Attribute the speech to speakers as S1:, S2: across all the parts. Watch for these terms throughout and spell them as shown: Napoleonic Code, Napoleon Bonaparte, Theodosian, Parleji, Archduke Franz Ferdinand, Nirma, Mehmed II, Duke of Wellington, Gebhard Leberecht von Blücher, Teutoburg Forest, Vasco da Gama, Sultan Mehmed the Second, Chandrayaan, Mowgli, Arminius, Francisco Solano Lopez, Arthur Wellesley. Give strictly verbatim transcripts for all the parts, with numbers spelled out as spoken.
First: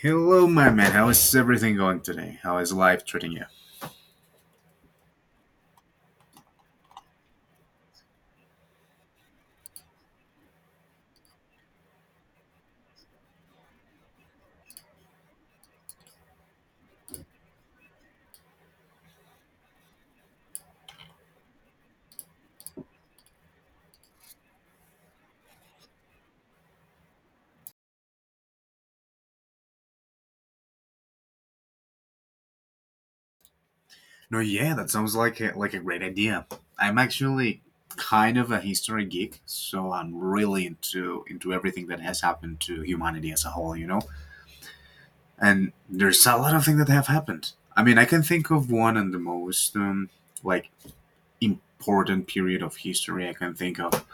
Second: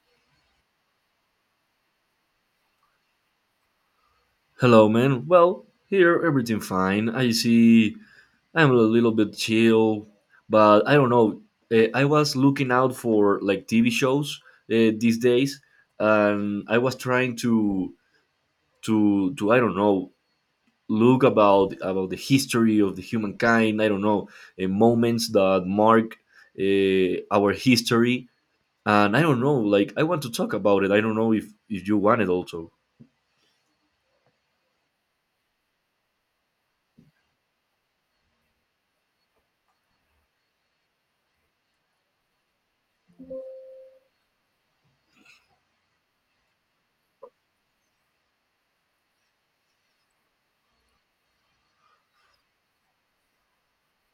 S1: Hello, my man. How is everything going today? How is life treating you?
S2: Hello, man. Well, here everything fine. I see, I'm a little bit chill, but I don't know. Uh, I was looking out for like T V shows uh, these days, and I was trying to to to I don't know look about about the history of the humankind. I don't know, uh, moments that mark uh, our history, and I don't know. Like I want to talk about it. I don't know if if you want it also.
S1: No, yeah, that sounds like a, like a great idea. I'm actually kind of a history geek, so I'm really into into everything that has happened to humanity as a whole, you know. And there's a lot of things that have happened. I mean, I can think of one and the most um, like important period of history I can think of,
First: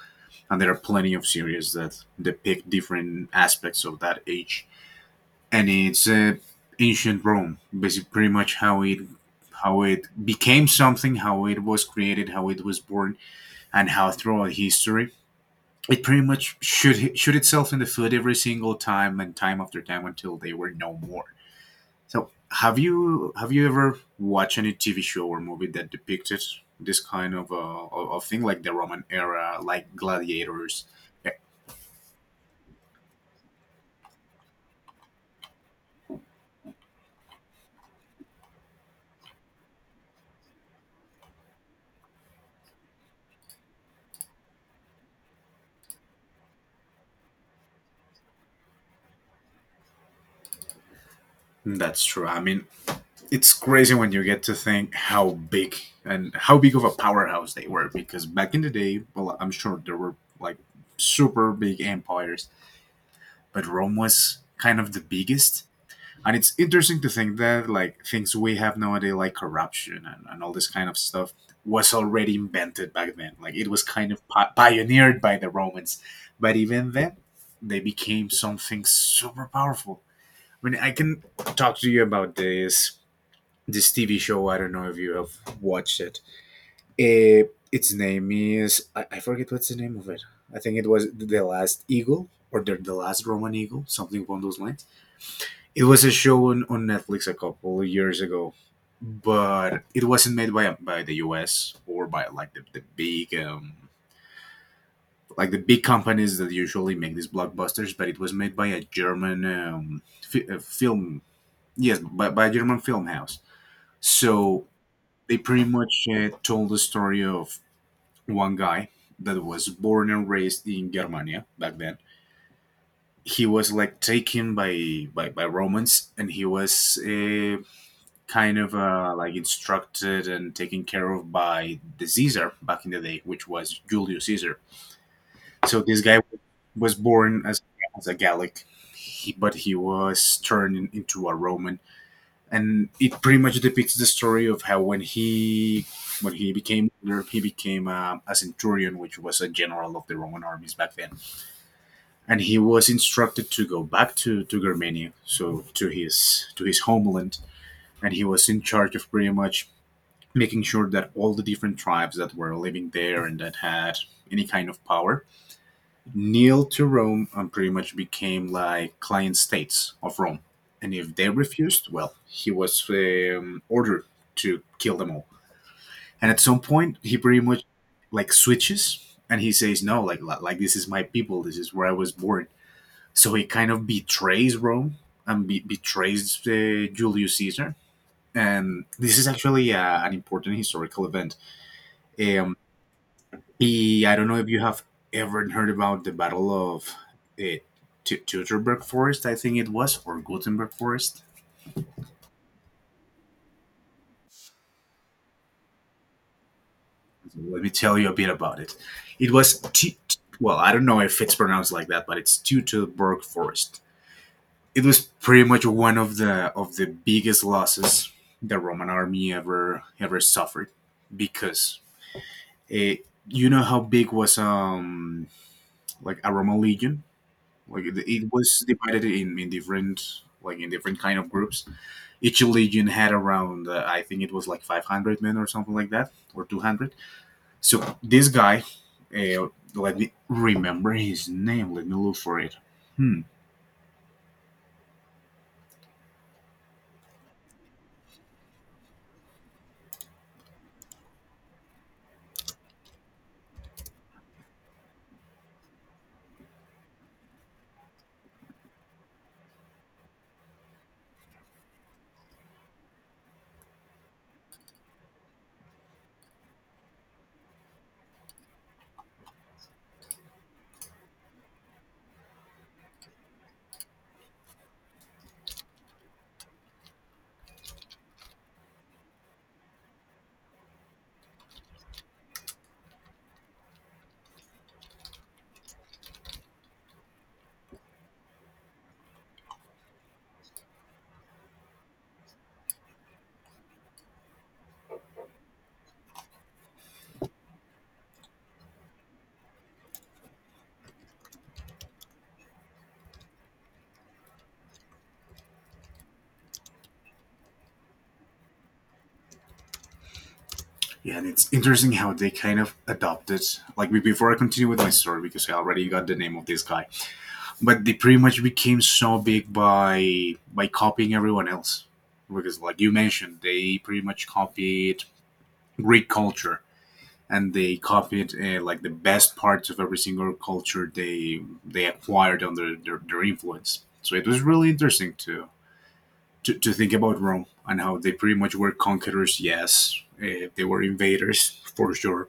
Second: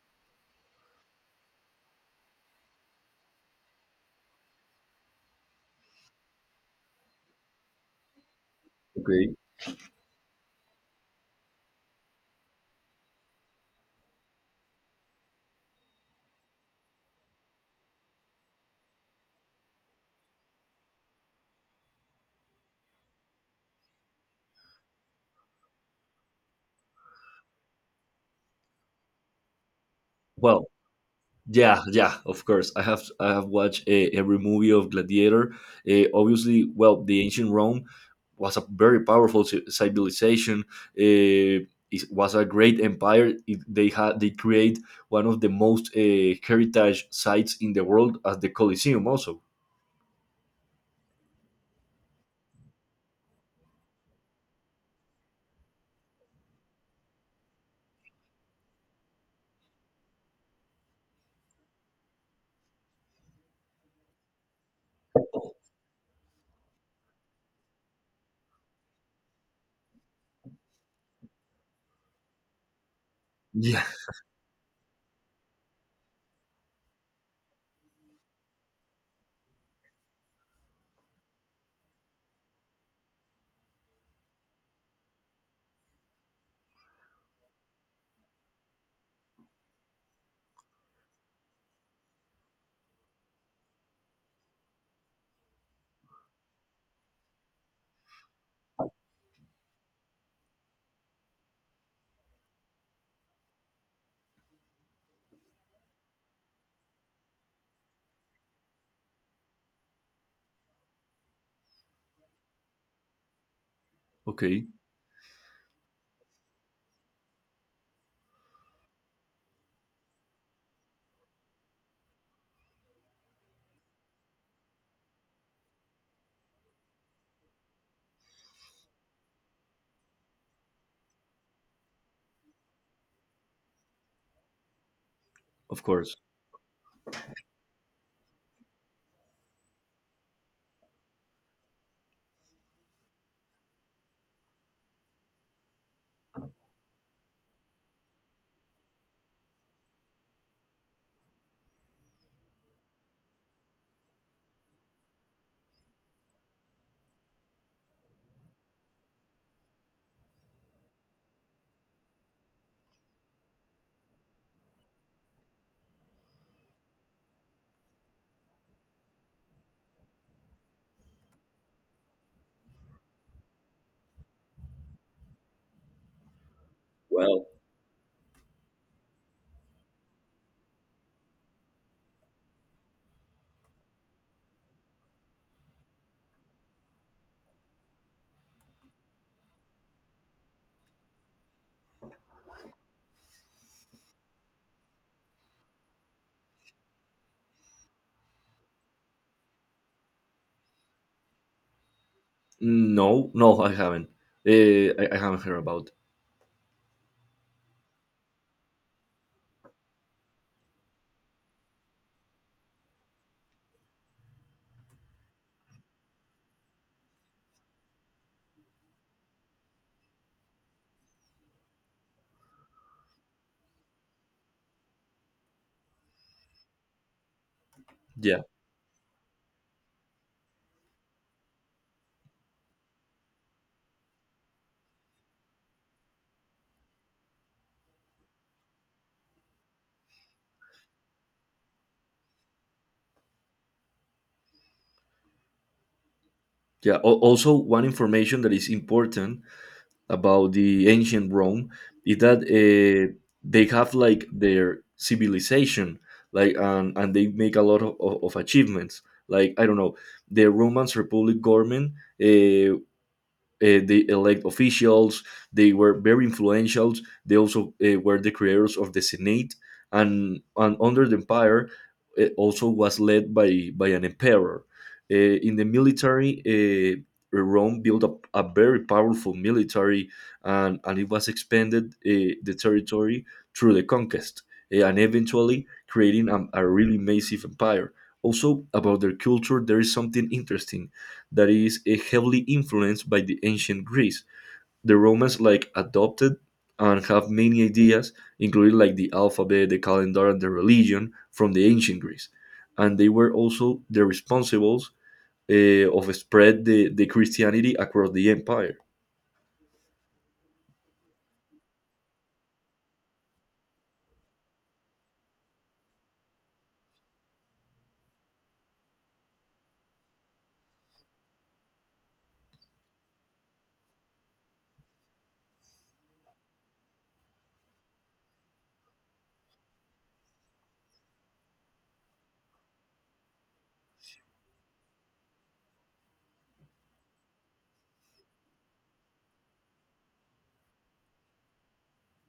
S1: and there are plenty of series that depict different aspects of that age. And it's uh, ancient Rome, basically pretty much how it
S2: Okay.
S1: how it became something, how it was created, how it was born, and how throughout history it pretty much shoot shoot itself in the foot every single time and time after time until they were no more. So have you have you ever watched any T V show or movie that depicted this kind of uh, of of thing like the Roman era, like
S2: Well,
S1: gladiators? Yeah,
S2: yeah, yeah, of course. I have I have watched uh, every movie of Gladiator. Uh, obviously, well, the ancient Rome was a very powerful ci- civilization. Uh, it was a great empire. It, they had they create one of the most uh, heritage sites in the world as the Colosseum, also.
S1: that's true. I mean, it's crazy when you get to think how big and how big of a powerhouse they were, because back in the day, well, I'm sure there were like super big empires, but Rome was kind of the biggest. And it's interesting to think that, like, things we have nowadays like corruption and, and all this kind of stuff was already invented back then. Like, it was
S2: Yeah.
S1: kind of pi- pioneered by the Romans. But even then, they became something super powerful. I mean, I can talk to you about this this T V show. I don't know if you have watched it. Eh, its name is I, I forget what's the name of it. I think it was The Last Eagle or the, the Last Roman Eagle, something along those lines. It was a show on, on Netflix a couple of years ago, but it wasn't made by by the U S or by like the, the big um, like the big companies that usually make these blockbusters. But it was made by a German um, fi- uh, film, yes, by, by a German film house. So
S2: Okay.
S1: they pretty much uh, told the story of one guy that was born and raised in Germania back then. He was like taken by by, by Romans, and he was uh, kind of uh, like instructed and taken care of by the Caesar back in the day, which was Julius Caesar. So
S2: Of
S1: this
S2: course.
S1: guy was born as, as a Gallic, he, but he was turned in- into a Roman, and it pretty much depicts the story of how when he when he became he became uh, a centurion, which was a general of the Roman armies back then, and he was instructed to go back to to Germania, so to his to his homeland, and he was in charge of pretty much making sure that all the different tribes that were living there and that had any kind of power kneel to Rome and pretty much became like client states of Rome. And if they refused, well, he was um, ordered to kill them all. And at some point, he pretty
S2: Well,
S1: much like switches and he says, "No, like like this is my people. This is where I was born." So he kind of betrays Rome and be- betrays uh, Julius Caesar. And this is actually uh, an important historical event. Um, the I don't know if you have ever heard about the Battle of uh, Tu- Teutoburg Forest, I think it was, or Gutenberg Forest.
S2: no, no, I haven't. Uh, I, I haven't heard about.
S1: Let me tell you a bit about it. It was, Tu- well, I don't know if it's pronounced like that, but it's Teutoburg Forest. It was pretty much one of the of the biggest losses the Roman army ever ever suffered, because eh, you know how big was um like a Roman legion. Like, it, it
S2: Yeah.
S1: was divided in, in different like in different kind of groups. Each legion had around uh, I think it was like five hundred men or something like that or two hundred. So this guy, uh, let me remember his name. Let me look for it. Hmm.
S2: Yeah. Al- also, one information that is important about the ancient Rome is that uh, they have like their civilization, like, and, and they make a lot of, of, of achievements. Like, I don't know, the Roman Republic government, uh, uh, the elect officials. They were very influential. They also uh, were the creators of the Senate, and, and under the empire, it also was led by by an emperor. Uh, in the military, uh, Rome built up a very powerful military, and and it was expanded, uh, the territory through the conquest, uh, and eventually creating a, a really massive empire. Also, about their culture, there is something interesting that is eh, heavily influenced by the ancient Greece. The Romans like adopted and have many ideas, including like the alphabet, the calendar, and the religion from the ancient Greece. And they were also the responsibles, eh, of spread the, the Christianity across the empire.
S1: Yeah, and it's interesting how they kind of adopted. Like, be- before I continue with my story, because I already got the name of this guy, but they pretty much became so big by by copying everyone else. Because like you mentioned, they pretty much copied Greek culture, and they copied uh, like the best parts of every single culture they they acquired under their, their influence. So it was really interesting to, to to think about Rome and how they pretty much were conquerors. Yes, uh, they were invaders for sure,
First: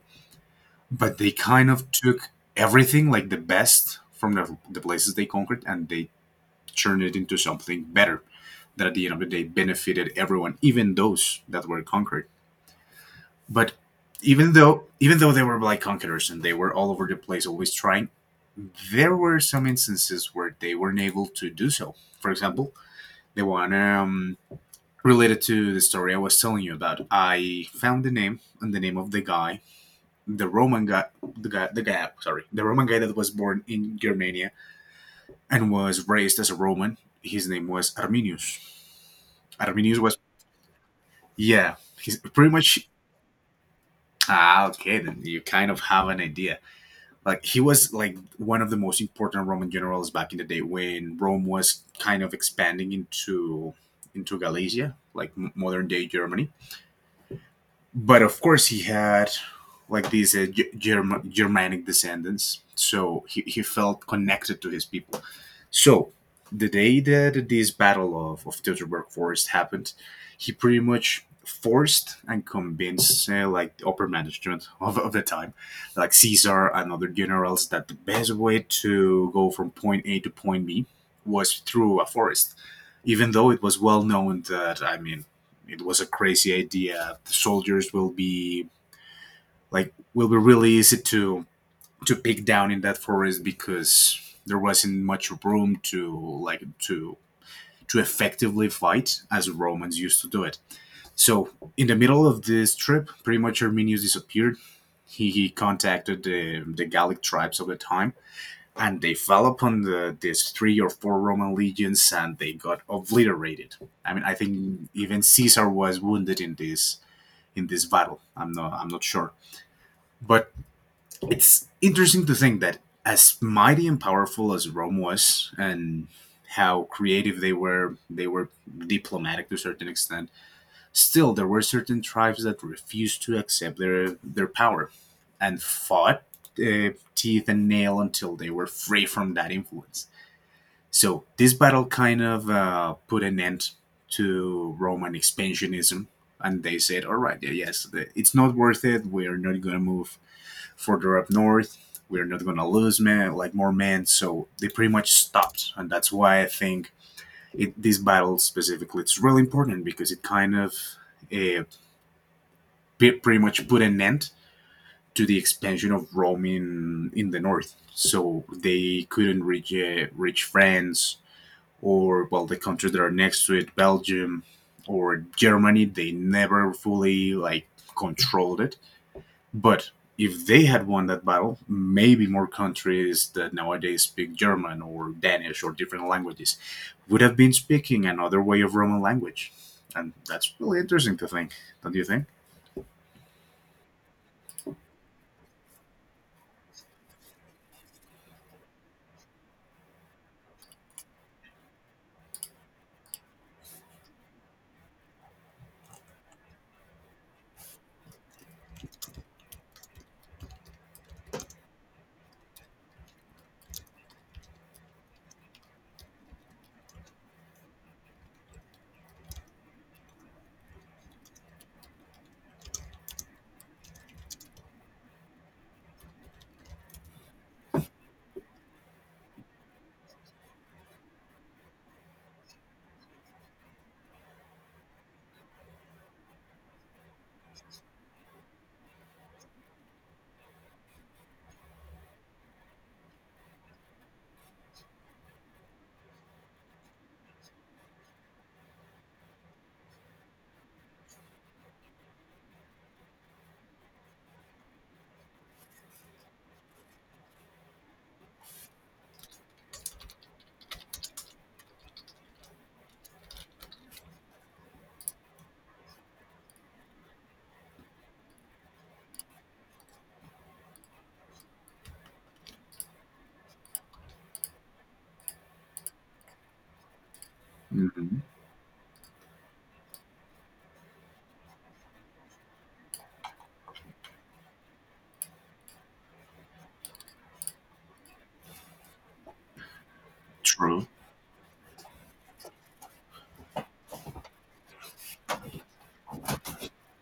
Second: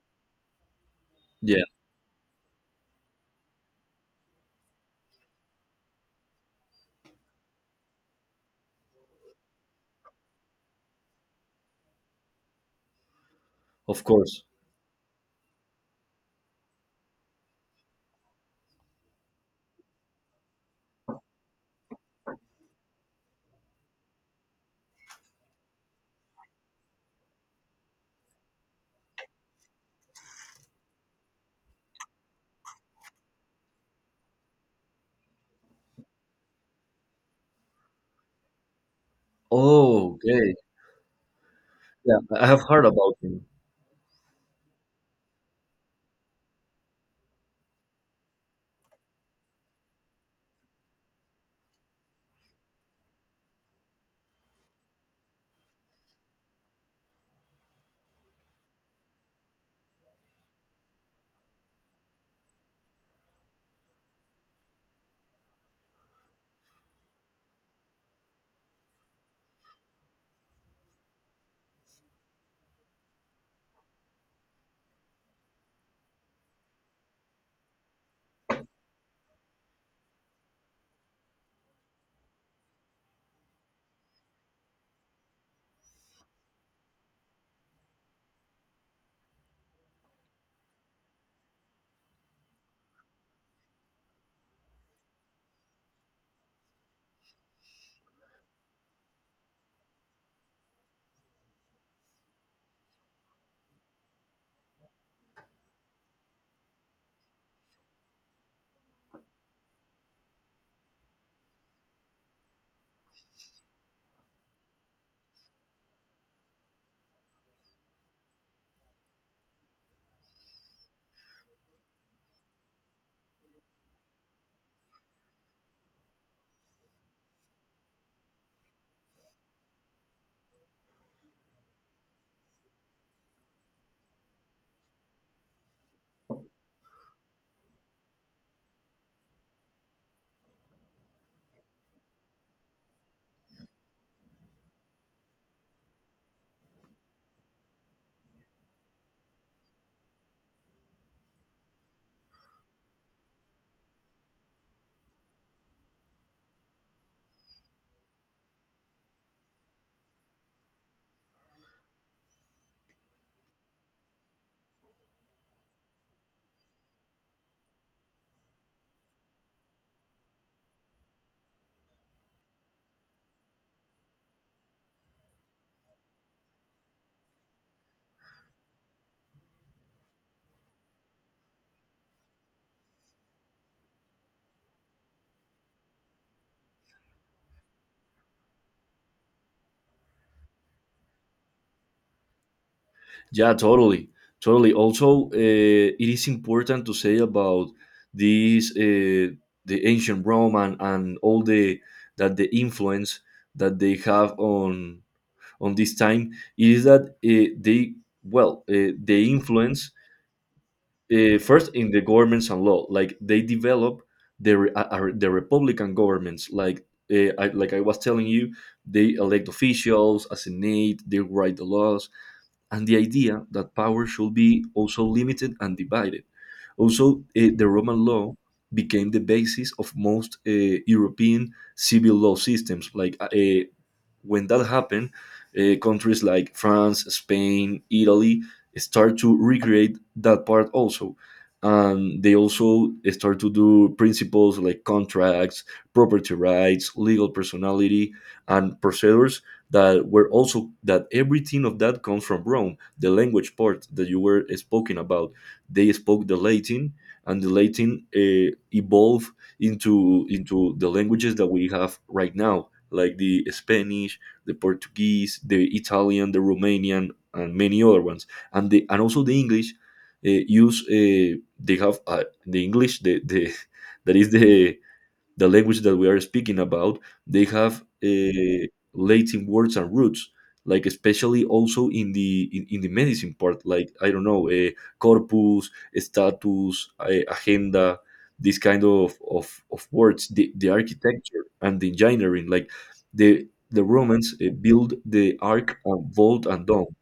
S1: but they
S2: Yeah,
S1: kind of took everything like the best from the, the places they conquered, and they turned it into something better that at the end of the day benefited everyone, even those that were conquered. But
S2: of course.
S1: even though even though they were like conquerors and they were all over the place, always trying, there were some instances where they weren't able to do so. For example, the one um, related to the story I was telling you about. I found the name and the name of the guy, the Roman guy, the guy, the guy. Sorry, the Roman guy that was born in Germania and was raised as a Roman. His name was Arminius. Arminius
S2: Oh,
S1: was,
S2: okay.
S1: yeah. He's
S2: Yeah, I
S1: pretty
S2: have heard
S1: much,
S2: about him.
S1: ah, okay. Then you kind of have an idea. Like, he was like one of the most important Roman generals back in the day when Rome was kind of expanding into into Galicia, like modern day Germany. But of course he had like these uh, Ge- Germ- germanic descendants, so he, he felt connected to his people. So the day that this battle of, of Teutoburg Forest happened, he pretty much forced and convinced uh, like the upper management of, of the time, like Caesar and other generals, that the best way to go from point A to point B was through a forest. Even though it was well known that, I mean, it was a crazy idea. The soldiers will be like will be really easy to to pick down in that forest, because there wasn't much room to like to to effectively fight as Romans used to do it. So in the middle of this trip, pretty much Arminius disappeared. He, he contacted the, the Gallic tribes of the time, and they fell upon the, these three or four Roman legions, and they got obliterated. I mean, I think even Caesar was wounded in this in this battle. I'm not I'm not sure, but it's interesting to think that as mighty and powerful as Rome was, and how creative they were, they were diplomatic to a certain extent. Still, there were certain tribes that refused to accept their their power, and fought uh, teeth and nail until they were free from that influence. So this battle kind of uh, put an end to Roman expansionism, and they said, "All right, yeah, yes, the- it's not worth it. We are not going to move further up north. We are not going to lose men, like more men." So they pretty much stopped, and that's why I think it, this battle specifically it's really important because it kind of uh, pe- pretty much put an end to the expansion of Rome in, in the north. So they couldn't reach uh, reach France, or well, the countries that are next to it, Belgium or Germany, they never fully like controlled it. But if they had won that battle, maybe more countries that nowadays speak German or Danish or different languages would have been speaking another way of Roman language. And that's really interesting to think, don't you think?
S2: Yeah, totally, totally. Also, uh, it is important to say about these, uh, the ancient Rome, and, and all the that the influence that they have on on this time is that, uh, they, well, uh, they influence, uh, first in the governments and law, like they develop the re- uh, uh, the republican governments, like. Uh, I, like I was telling you, they elect officials as a senate, they write the laws, and the idea that power should be also limited and divided. Also, eh, the Roman law became the basis of most eh, European civil law systems, like, uh, when that happened, uh, countries like France, Spain, Italy start to recreate that part also. And they also start to do principles like contracts, property rights, legal personality, and procedures that were also, that everything of that comes from Rome. The language part that you were speaking about, they spoke the Latin, and the Latin uh, evolved into into the languages that we have right now, like the Spanish, the Portuguese, the Italian, the Romanian, and many other ones. And the and also the English, uh, use, uh, they have, uh, the English, the, the that is the the language that we are speaking about, they have
S1: Mm-hmm.
S2: uh, Latin words and roots, like, especially also in the in, in the medicine part, like, I don't know, uh, corpus, status, uh, agenda, this kind of of, of words, the, the
S1: True.
S2: architecture and the engineering, like the the Romans uh, build the arc and vault and dome,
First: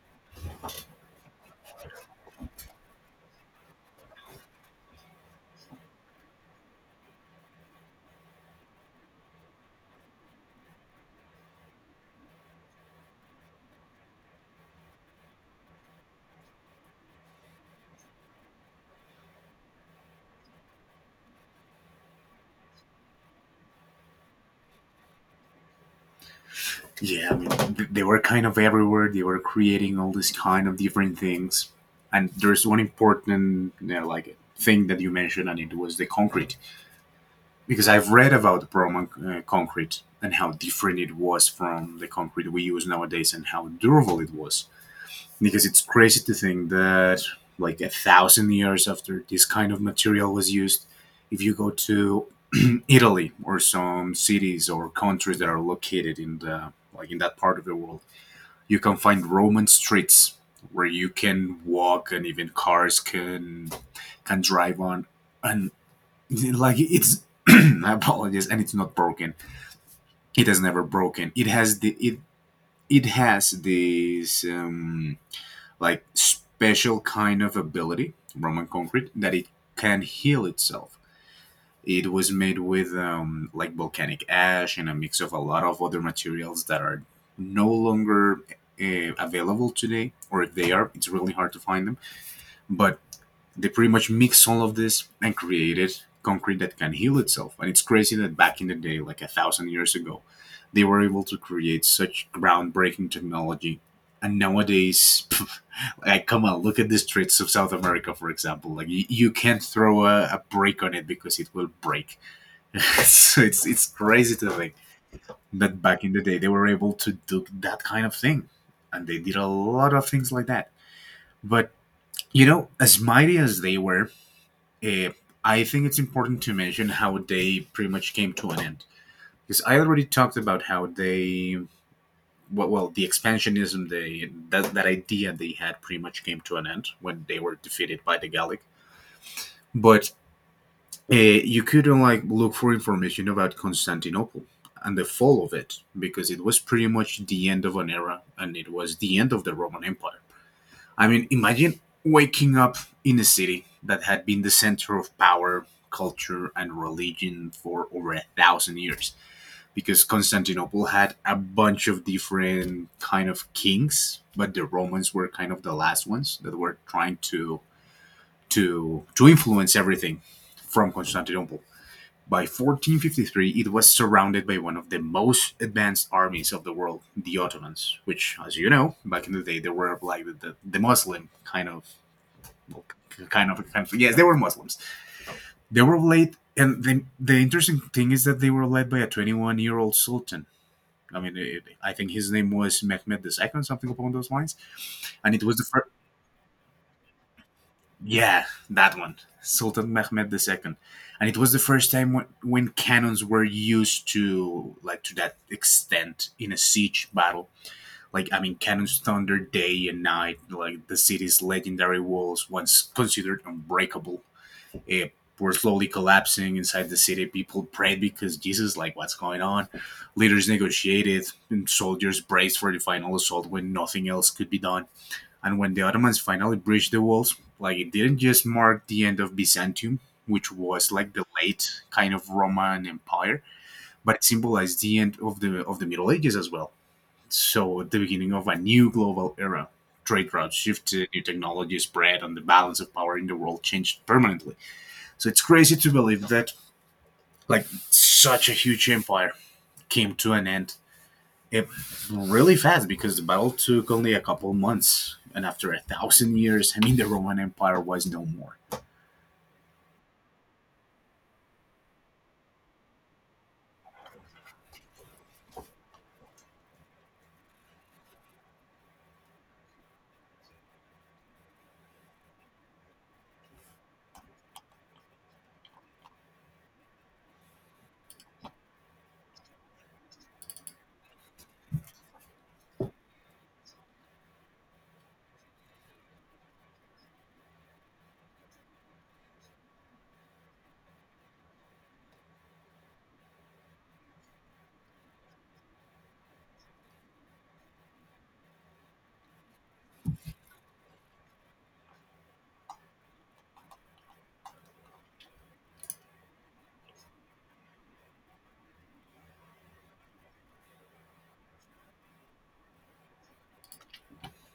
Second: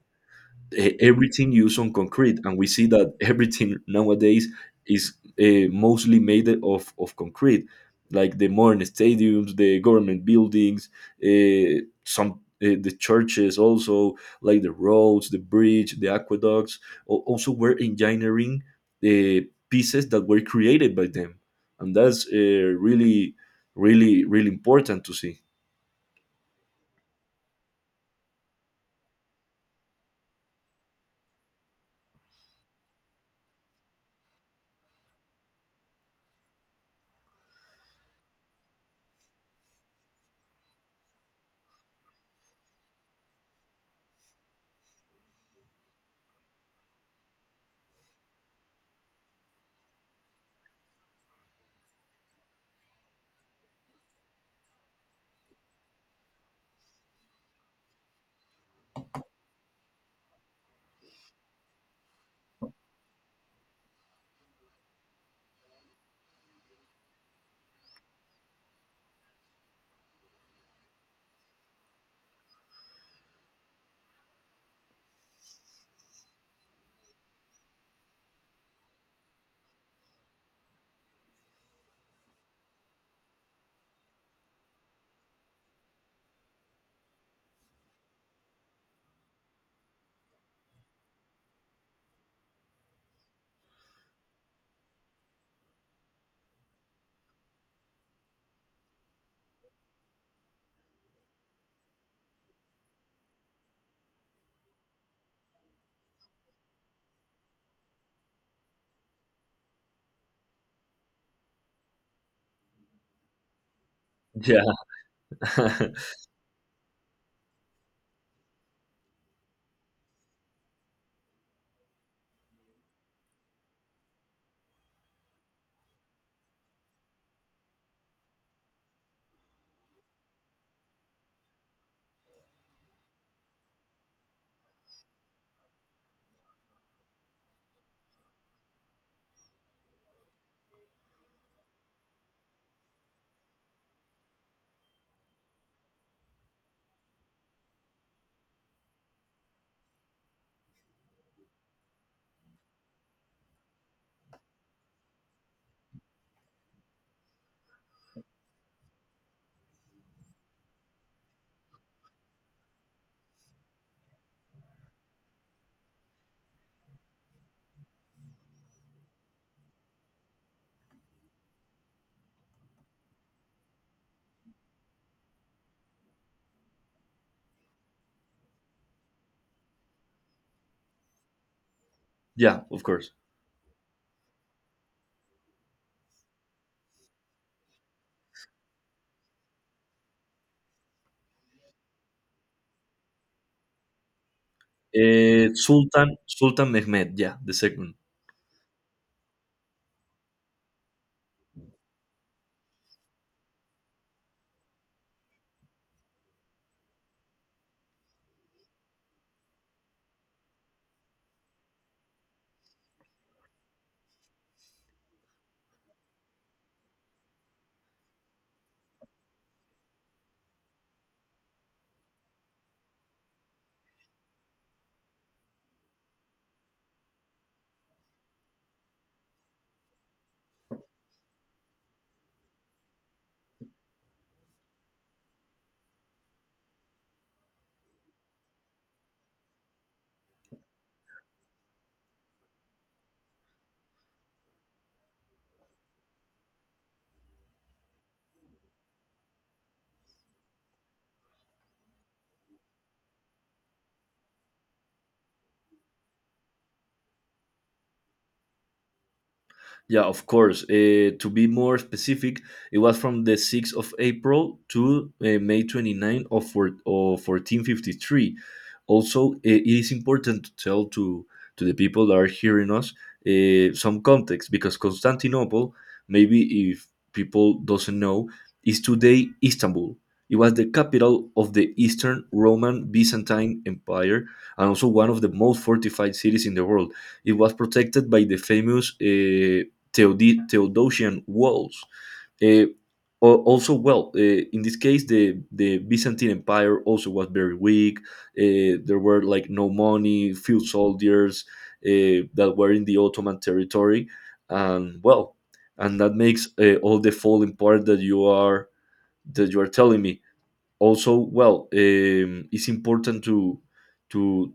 S2: eh, everything used on concrete, and we see that everything nowadays is, uh, mostly made of, of concrete, like the modern stadiums, the government buildings, uh, some, uh, the churches also, like the roads, the bridge, the aqueducts, al- also were engineering, the pieces that were created by them. And that's uh, really really really important to see.
S1: Yeah, I mean, they were kind of everywhere. They were creating all these kind of different things. And there's one important, you know, like thing that you mentioned, and it was the concrete. Because I've read about the Roman uh, concrete and how different it was from the concrete we use nowadays, and how durable it was. Because it's crazy to think that, like, a thousand years after this kind of material was used, if you go to Italy or some cities or countries that are located in the like in that part of the world, you can find Roman streets where you can walk and even cars can can drive on. And like, it's I apologize. And it's not broken. It has never broken. It has the it it has this um, like special kind of ability Roman concrete that it can heal itself. It was made with um, like volcanic ash and a mix of a lot of other materials that are no longer uh, available today, or if they are, it's really hard to find them. But they pretty much mix all of this and created concrete that can heal itself. And it's crazy that back in the day, like a thousand years ago, they were able to create such groundbreaking technology. And nowadays, like, come on, look at the streets of South America, for example. Like, you, you can't throw a, a brick on it because it will break. So it's it's crazy to
S2: Yeah.
S1: think that back in the day they were able to do that kind of thing, and they did a lot of things like that. But you know, as mighty as they were, eh, I think it's important to mention how they pretty much came to an end. Because I already talked about how they, well, well the expansionism they that that idea they had pretty much came to an end when they were defeated by the Gallic. But Uh, you could not like look for information about Constantinople and the fall of it because it was pretty much the end of an era and it was the end of the Roman Empire. I mean, imagine waking up in a city that had been the center of power, culture, and religion for over a thousand years, because Constantinople had a bunch of different kind of kings, but the Romans were kind of the last ones that were trying to to to influence everything from Constantinople. By fourteen fifty-three, it was surrounded by one of the most advanced armies of the world, the Ottomans, which, as you know, back in the day, they were like the, the Muslim kind of,
S2: Yeah, of course.
S1: kind of, kind of, yes, they were Muslims. They were led, and the, the interesting thing is that they were led by a twenty-one year old sultan. I mean, it, I think his name was Mehmed the second, something along those lines, and it
S2: Eh,
S1: was the first.
S2: Sultan, Sultan Mehmed, ya, the Second.
S1: Yeah, that one, Sultan Mehmed the second, and it was the first time when, when cannons were used to like to that extent in a siege battle. Like I mean, cannons thunder day and night. Like the city's legendary walls, once considered unbreakable, eh, were slowly collapsing inside the city. People prayed because Jesus, like, what's going on? Leaders negotiated, and soldiers braced for the final assault when nothing else could be done. And when the Ottomans finally breached the walls, like it didn't just mark the end of Byzantium, which was like the late kind of Roman Empire, but it symbolized the end of the of the Middle Ages as well. So the beginning of a new global era. Trade routes shifted, new technology spread, and the balance of power in the world changed permanently. So it's crazy to believe that like such a huge empire came to an end it really fast because the battle took only a couple months, and after a thousand years, I mean, the Roman Empire was no more.
S2: Yeah, of course. Uh, to be more specific, it was from the sixth of April to, uh, May 29 of, four, of fourteen fifty-three. Also, uh, it is important to tell to, to the people that are hearing us, uh, some context, because Constantinople, maybe if people doesn't know, is today Istanbul. It was the capital of the Eastern Roman Byzantine Empire and also one of the most fortified cities in the world. It was protected by the famous, uh, Theod- Theodosian walls. Uh, also, well, uh, in this case, the, the Byzantine Empire also was very weak. Uh, there were like no money, few soldiers, uh, that were in the Ottoman territory, and well, and that makes, uh, all the falling part that you are that you are telling me. Also, well, um, it's important to to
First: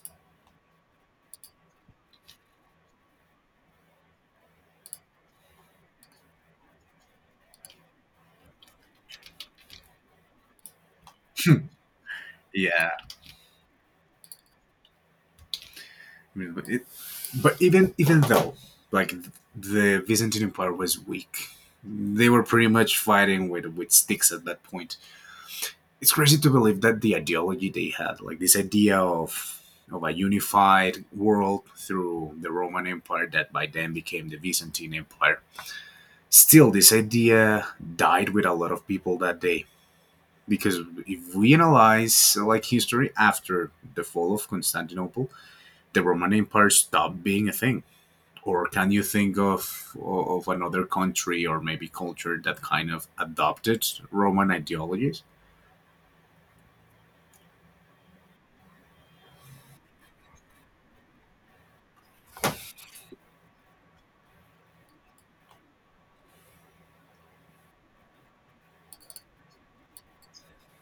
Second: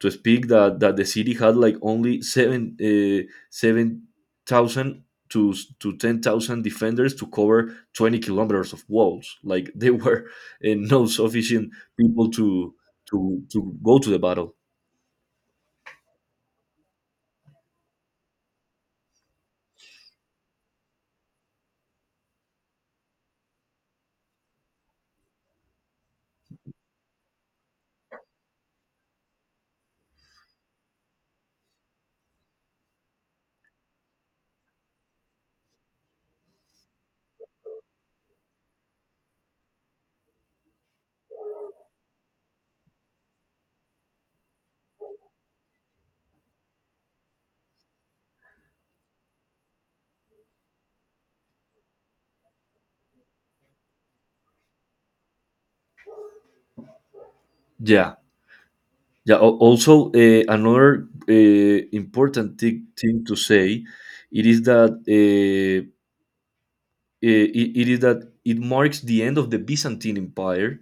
S2: to speak that that the city had like only seven uh, seven thousand to to ten thousand defenders to cover twenty kilometers of walls. Like, they were, uh, no sufficient people to
S1: Yeah.
S2: to to go to the battle.
S1: I mean, but, it, but even even though like the Byzantine Empire was weak, they were pretty much fighting with with sticks at that point. It's crazy to believe that the ideology they had, like this idea of of a unified world through the Roman Empire that by then became the Byzantine Empire. Still, this idea died with a lot of people that day, because if we analyze like history after the fall of Constantinople, the Roman Empire stopped being a thing. Or can you think of of another country or maybe culture that kind of adopted Roman ideologies?
S2: Yeah, yeah. al- Also, uh, another, uh, important thi- thing to say, it is that uh, uh, it, it is that it marks the end of the Byzantine Empire,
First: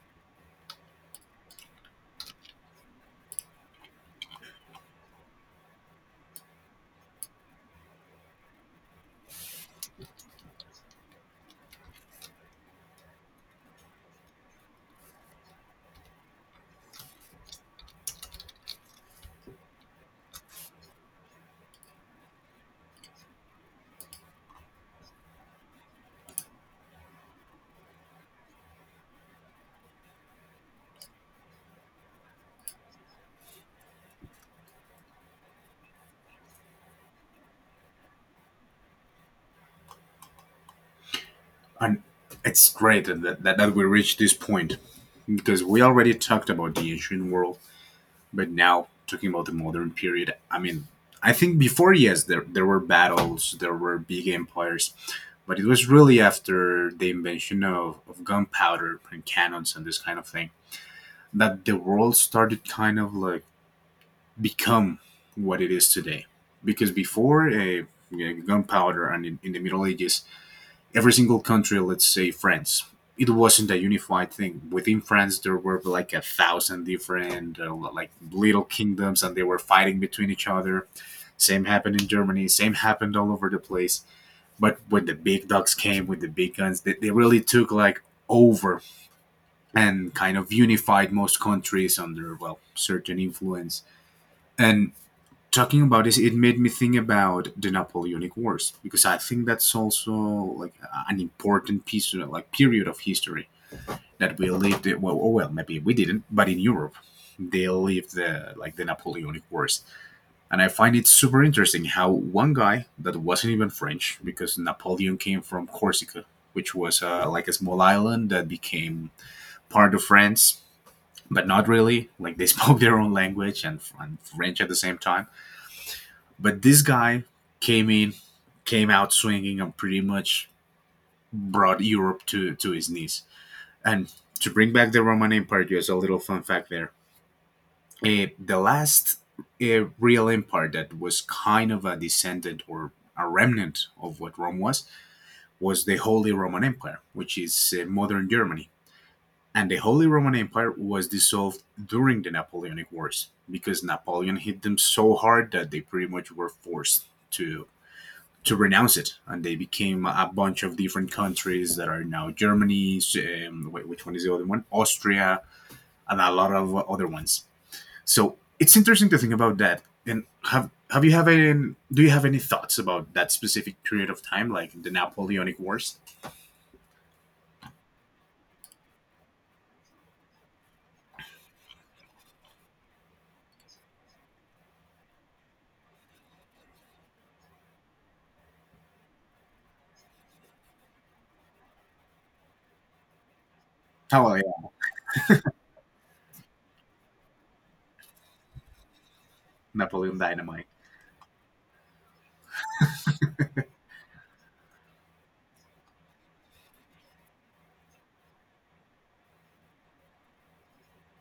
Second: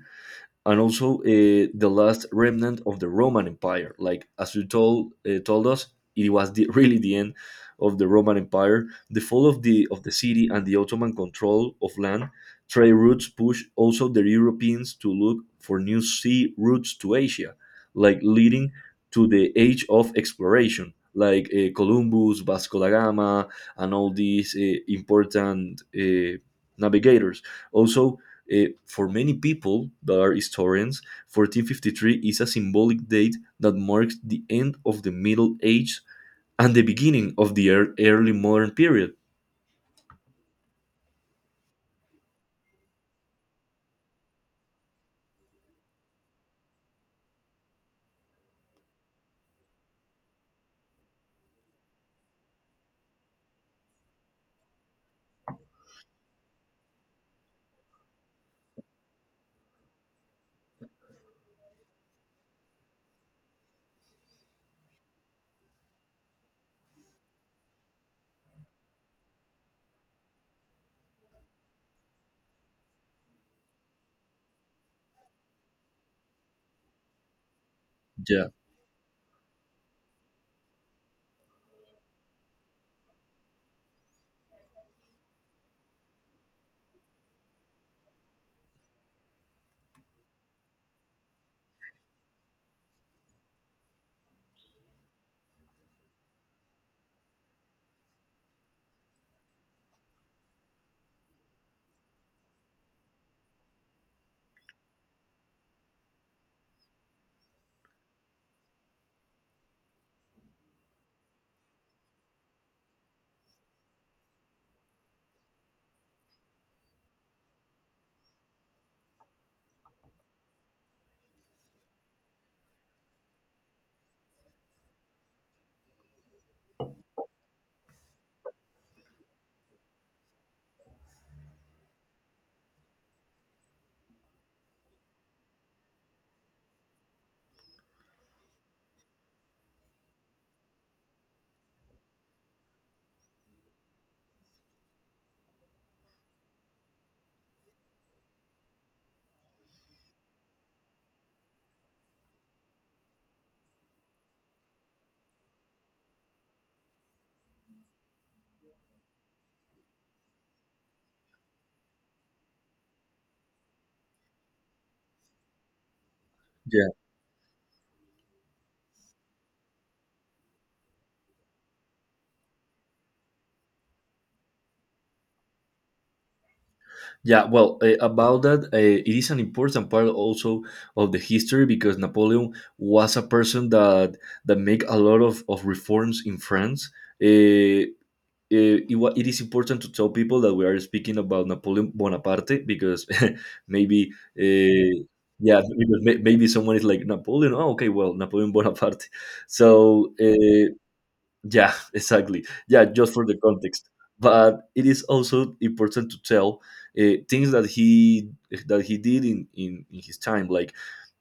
S2: and also, uh, the last remnant of the Roman Empire. Like, as you told, uh, told us, it was the, really the end of the Roman Empire. The fall of the of the city and the Ottoman control of land trade routes pushed also the Europeans to look for new sea routes to Asia, like leading to the age of exploration. Like, uh, Columbus, Vasco da Gama, and all these, uh, important, uh, navigators. Also, uh, for many people that are historians, fourteen fifty-three is a symbolic date that marks the end of the Middle Age and the beginning of the ear- early modern period.
S1: And it's great that that, that we reached this point because we already talked about the ancient world. But now talking about the modern period, I mean, I think before yes, there there were battles, there were big empires, but it was really after the invention of, of gunpowder and cannons and this kind of thing that the world started kind of like become what it is today. Because before a gunpowder and in, in the Middle Ages, every single country, let's say France, it wasn't a unified thing. Within France, there were like a thousand different uh, like
S2: Yeah,
S1: little kingdoms, and they were fighting between each other. Same happened in Germany. Same happened all over the place. But when the big dogs came with the big guns, they, they really took like over and kind of unified most countries under well certain influence, and talking about this, it made me think about the Napoleonic Wars because I think that's also like an important piece, like period of history that we lived. Well, oh well, maybe we didn't, but in Europe, they lived the like the Napoleonic Wars, and I find it super interesting how one guy that wasn't even French, because Napoleon came from Corsica, which was uh, like a small island that became part of France. But not really. Like they spoke their own language and, and French at the same time, but this guy came in, came out swinging, and pretty much brought Europe to, to his knees. And to bring back the Roman Empire, just a little fun fact there. Uh, the last uh, real empire that was kind of a descendant or a remnant of what Rome was was the Holy Roman Empire, which is uh, modern Germany. And the Holy Roman Empire was dissolved during the Napoleonic Wars because Napoleon hit them so hard that they pretty much were forced to to renounce it, and they became a bunch of different countries that are now Germany. Um, wait, which one is the other one? Austria, and a lot of
S2: yeah,
S1: other ones. So it's interesting to think about that. And have have you have any? Do you have any thoughts about that specific period of time, like the Napoleonic Wars?
S2: yeah. Well, uh, about that, uh, it is an important part also of the history, because Napoleon was a person that that make a lot of, of reforms in France. Uh, uh, it, wa- it is important to tell people that we are speaking about Napoleon Bonaparte, because maybe,
S1: Oh yeah,
S2: uh, yeah, because may, maybe someone is like, Napoleon. Oh, okay, well, Napoleon Bonaparte. So,
S1: Napoleon Dynamite.
S2: uh, yeah, exactly. Yeah, just for the context. But it is also important to tell, uh, things that he that he did in, in, in his time. Like,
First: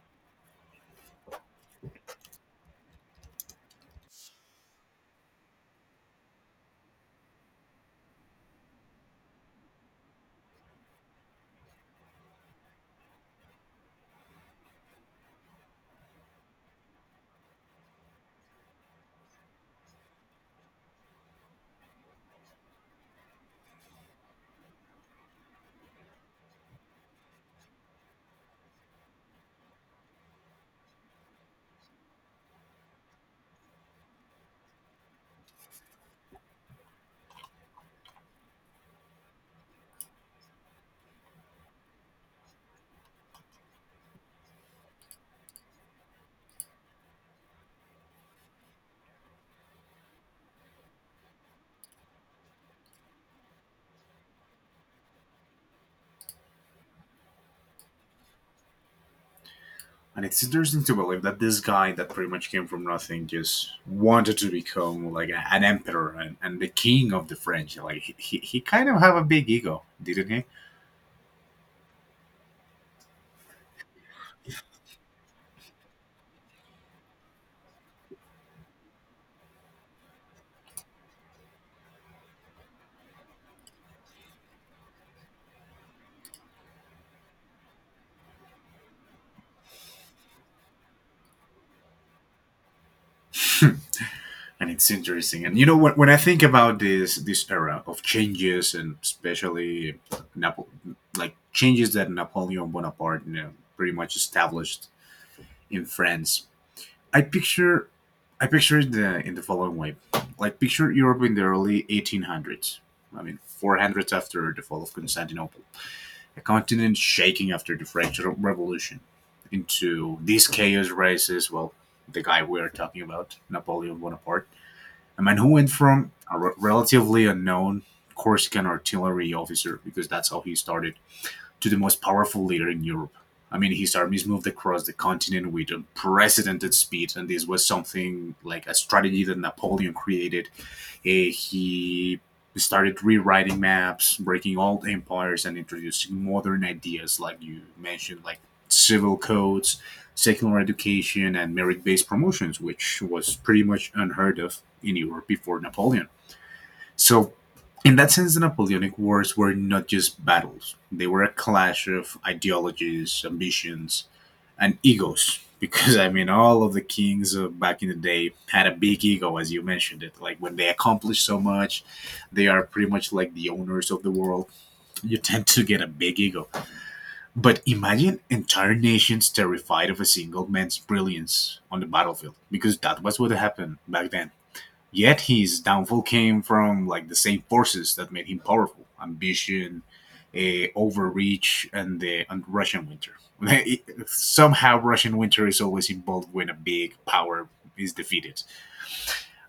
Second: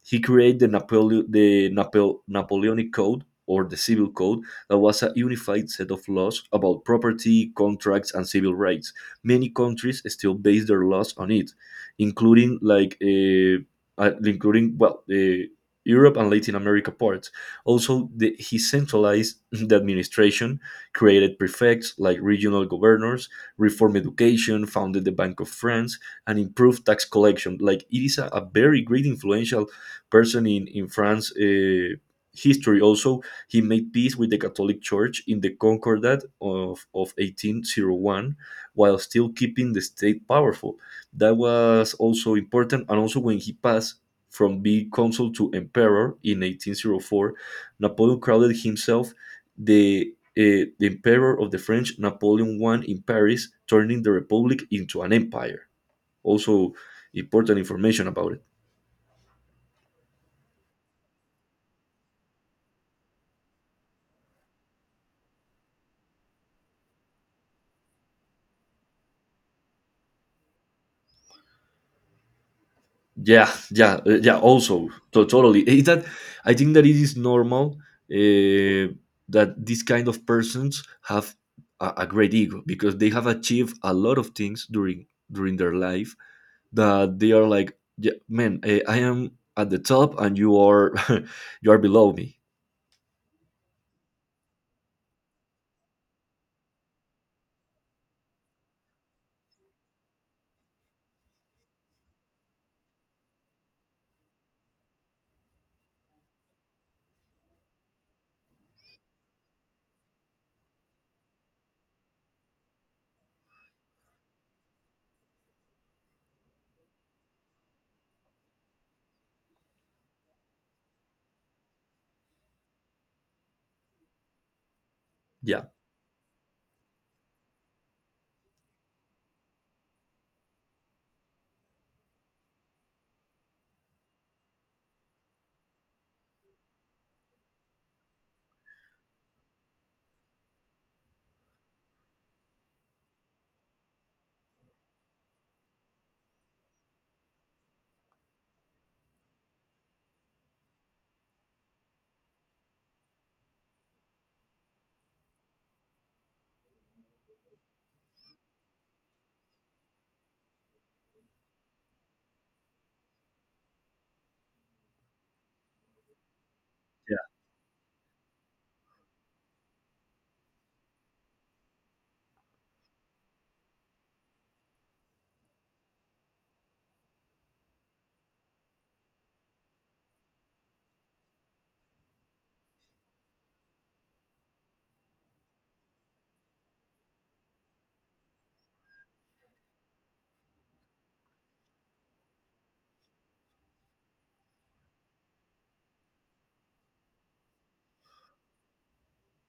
S2: he created the Napole- the Napo- Napoleonic Code, or the Civil Code, that was a unified set of laws about property, contracts, and civil rights. Many countries still base their laws on it, including like, uh, uh, including well, uh, Europe and Latin America parts. Also, the, he centralized the administration, created prefects like regional governors, reformed education, founded the Bank of France, and improved tax collection. Like, it is a, a very great influential person in in France. Uh, history also, he made peace with the Catholic Church in the Concordat of, of eighteen oh one, while still keeping the state powerful. That was also important. And also, when he passed from being consul to emperor in eighteen hundred four, Napoleon crowded himself the, uh, the emperor of the French. Napoleon won in Paris, turning the Republic into an empire. Also, important information about it.
S1: And it's interesting to believe that this guy that pretty much came from nothing just wanted to become like an emperor and, and the king of the French. Like he, he, he kind of have a big ego, didn't
S2: Yeah, yeah, uh, yeah, also, to- totally. Is that, I think that it is normal, uh, that these kind of persons have a, a great ego, because they have achieved a lot of things during during their life, that they are like, yeah, man, eh, I am at the top and you are you are below me.
S1: he? And it's interesting, and you know when, when I think about this this era of changes, and especially Napo- like changes that Napoleon Bonaparte you know, pretty much established in France. I picture, i picture it the, in the following way. Like picture Europe in the early eighteen hundreds, I mean four hundreds after the fall of Constantinople, a continent shaking after the french Re- revolution. Into this chaos rises, well, the guy we are talking about, Napoleon Bonaparte, a man who
S2: Yeah,
S1: went from a re- relatively unknown Corsican artillery officer, because that's how he started, to the most powerful leader in Europe. I mean, his armies moved across the continent with unprecedented speed, and this was something like a strategy that Napoleon created. Eh, he started rewriting maps, breaking old empires, and introducing modern ideas, like you mentioned, like civil codes, secular education, and merit based promotions, which was pretty much unheard of in Europe before Napoleon. So, in that sense, the Napoleonic Wars were not just battles, they were a clash of ideologies, ambitions, and egos, because I mean all of the kings of back in the day had a big ego, as you mentioned it, like when they accomplish so much, they are pretty much like the owners of the world, you tend to get a big ego. But imagine entire nations terrified of a single man's brilliance on the battlefield, because that was what happened back then. Yet his downfall came from like the same forces that made him powerful: ambition, uh, overreach, and the and Russian winter. It, somehow, Russian winter is always involved when a big power is defeated.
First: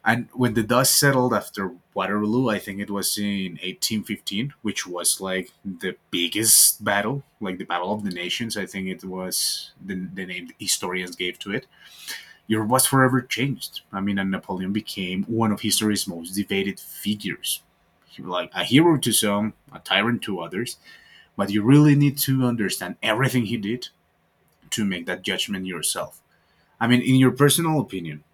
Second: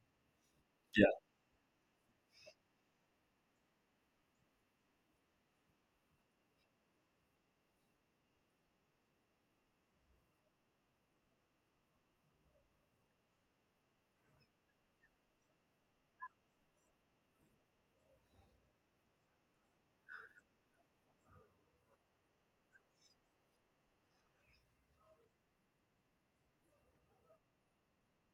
S1: And when the dust
S2: yeah.
S1: settled after Waterloo, I think it was in eighteen fifteen, which was like the biggest battle, like the Battle of the Nations. I think it was the, the name historians gave to it. Europe was forever changed. I mean, and Napoleon became one of history's most debated figures. He was like a hero to some, a tyrant to others, but you really need to understand everything he did to make that judgment yourself. I mean, in your personal opinion,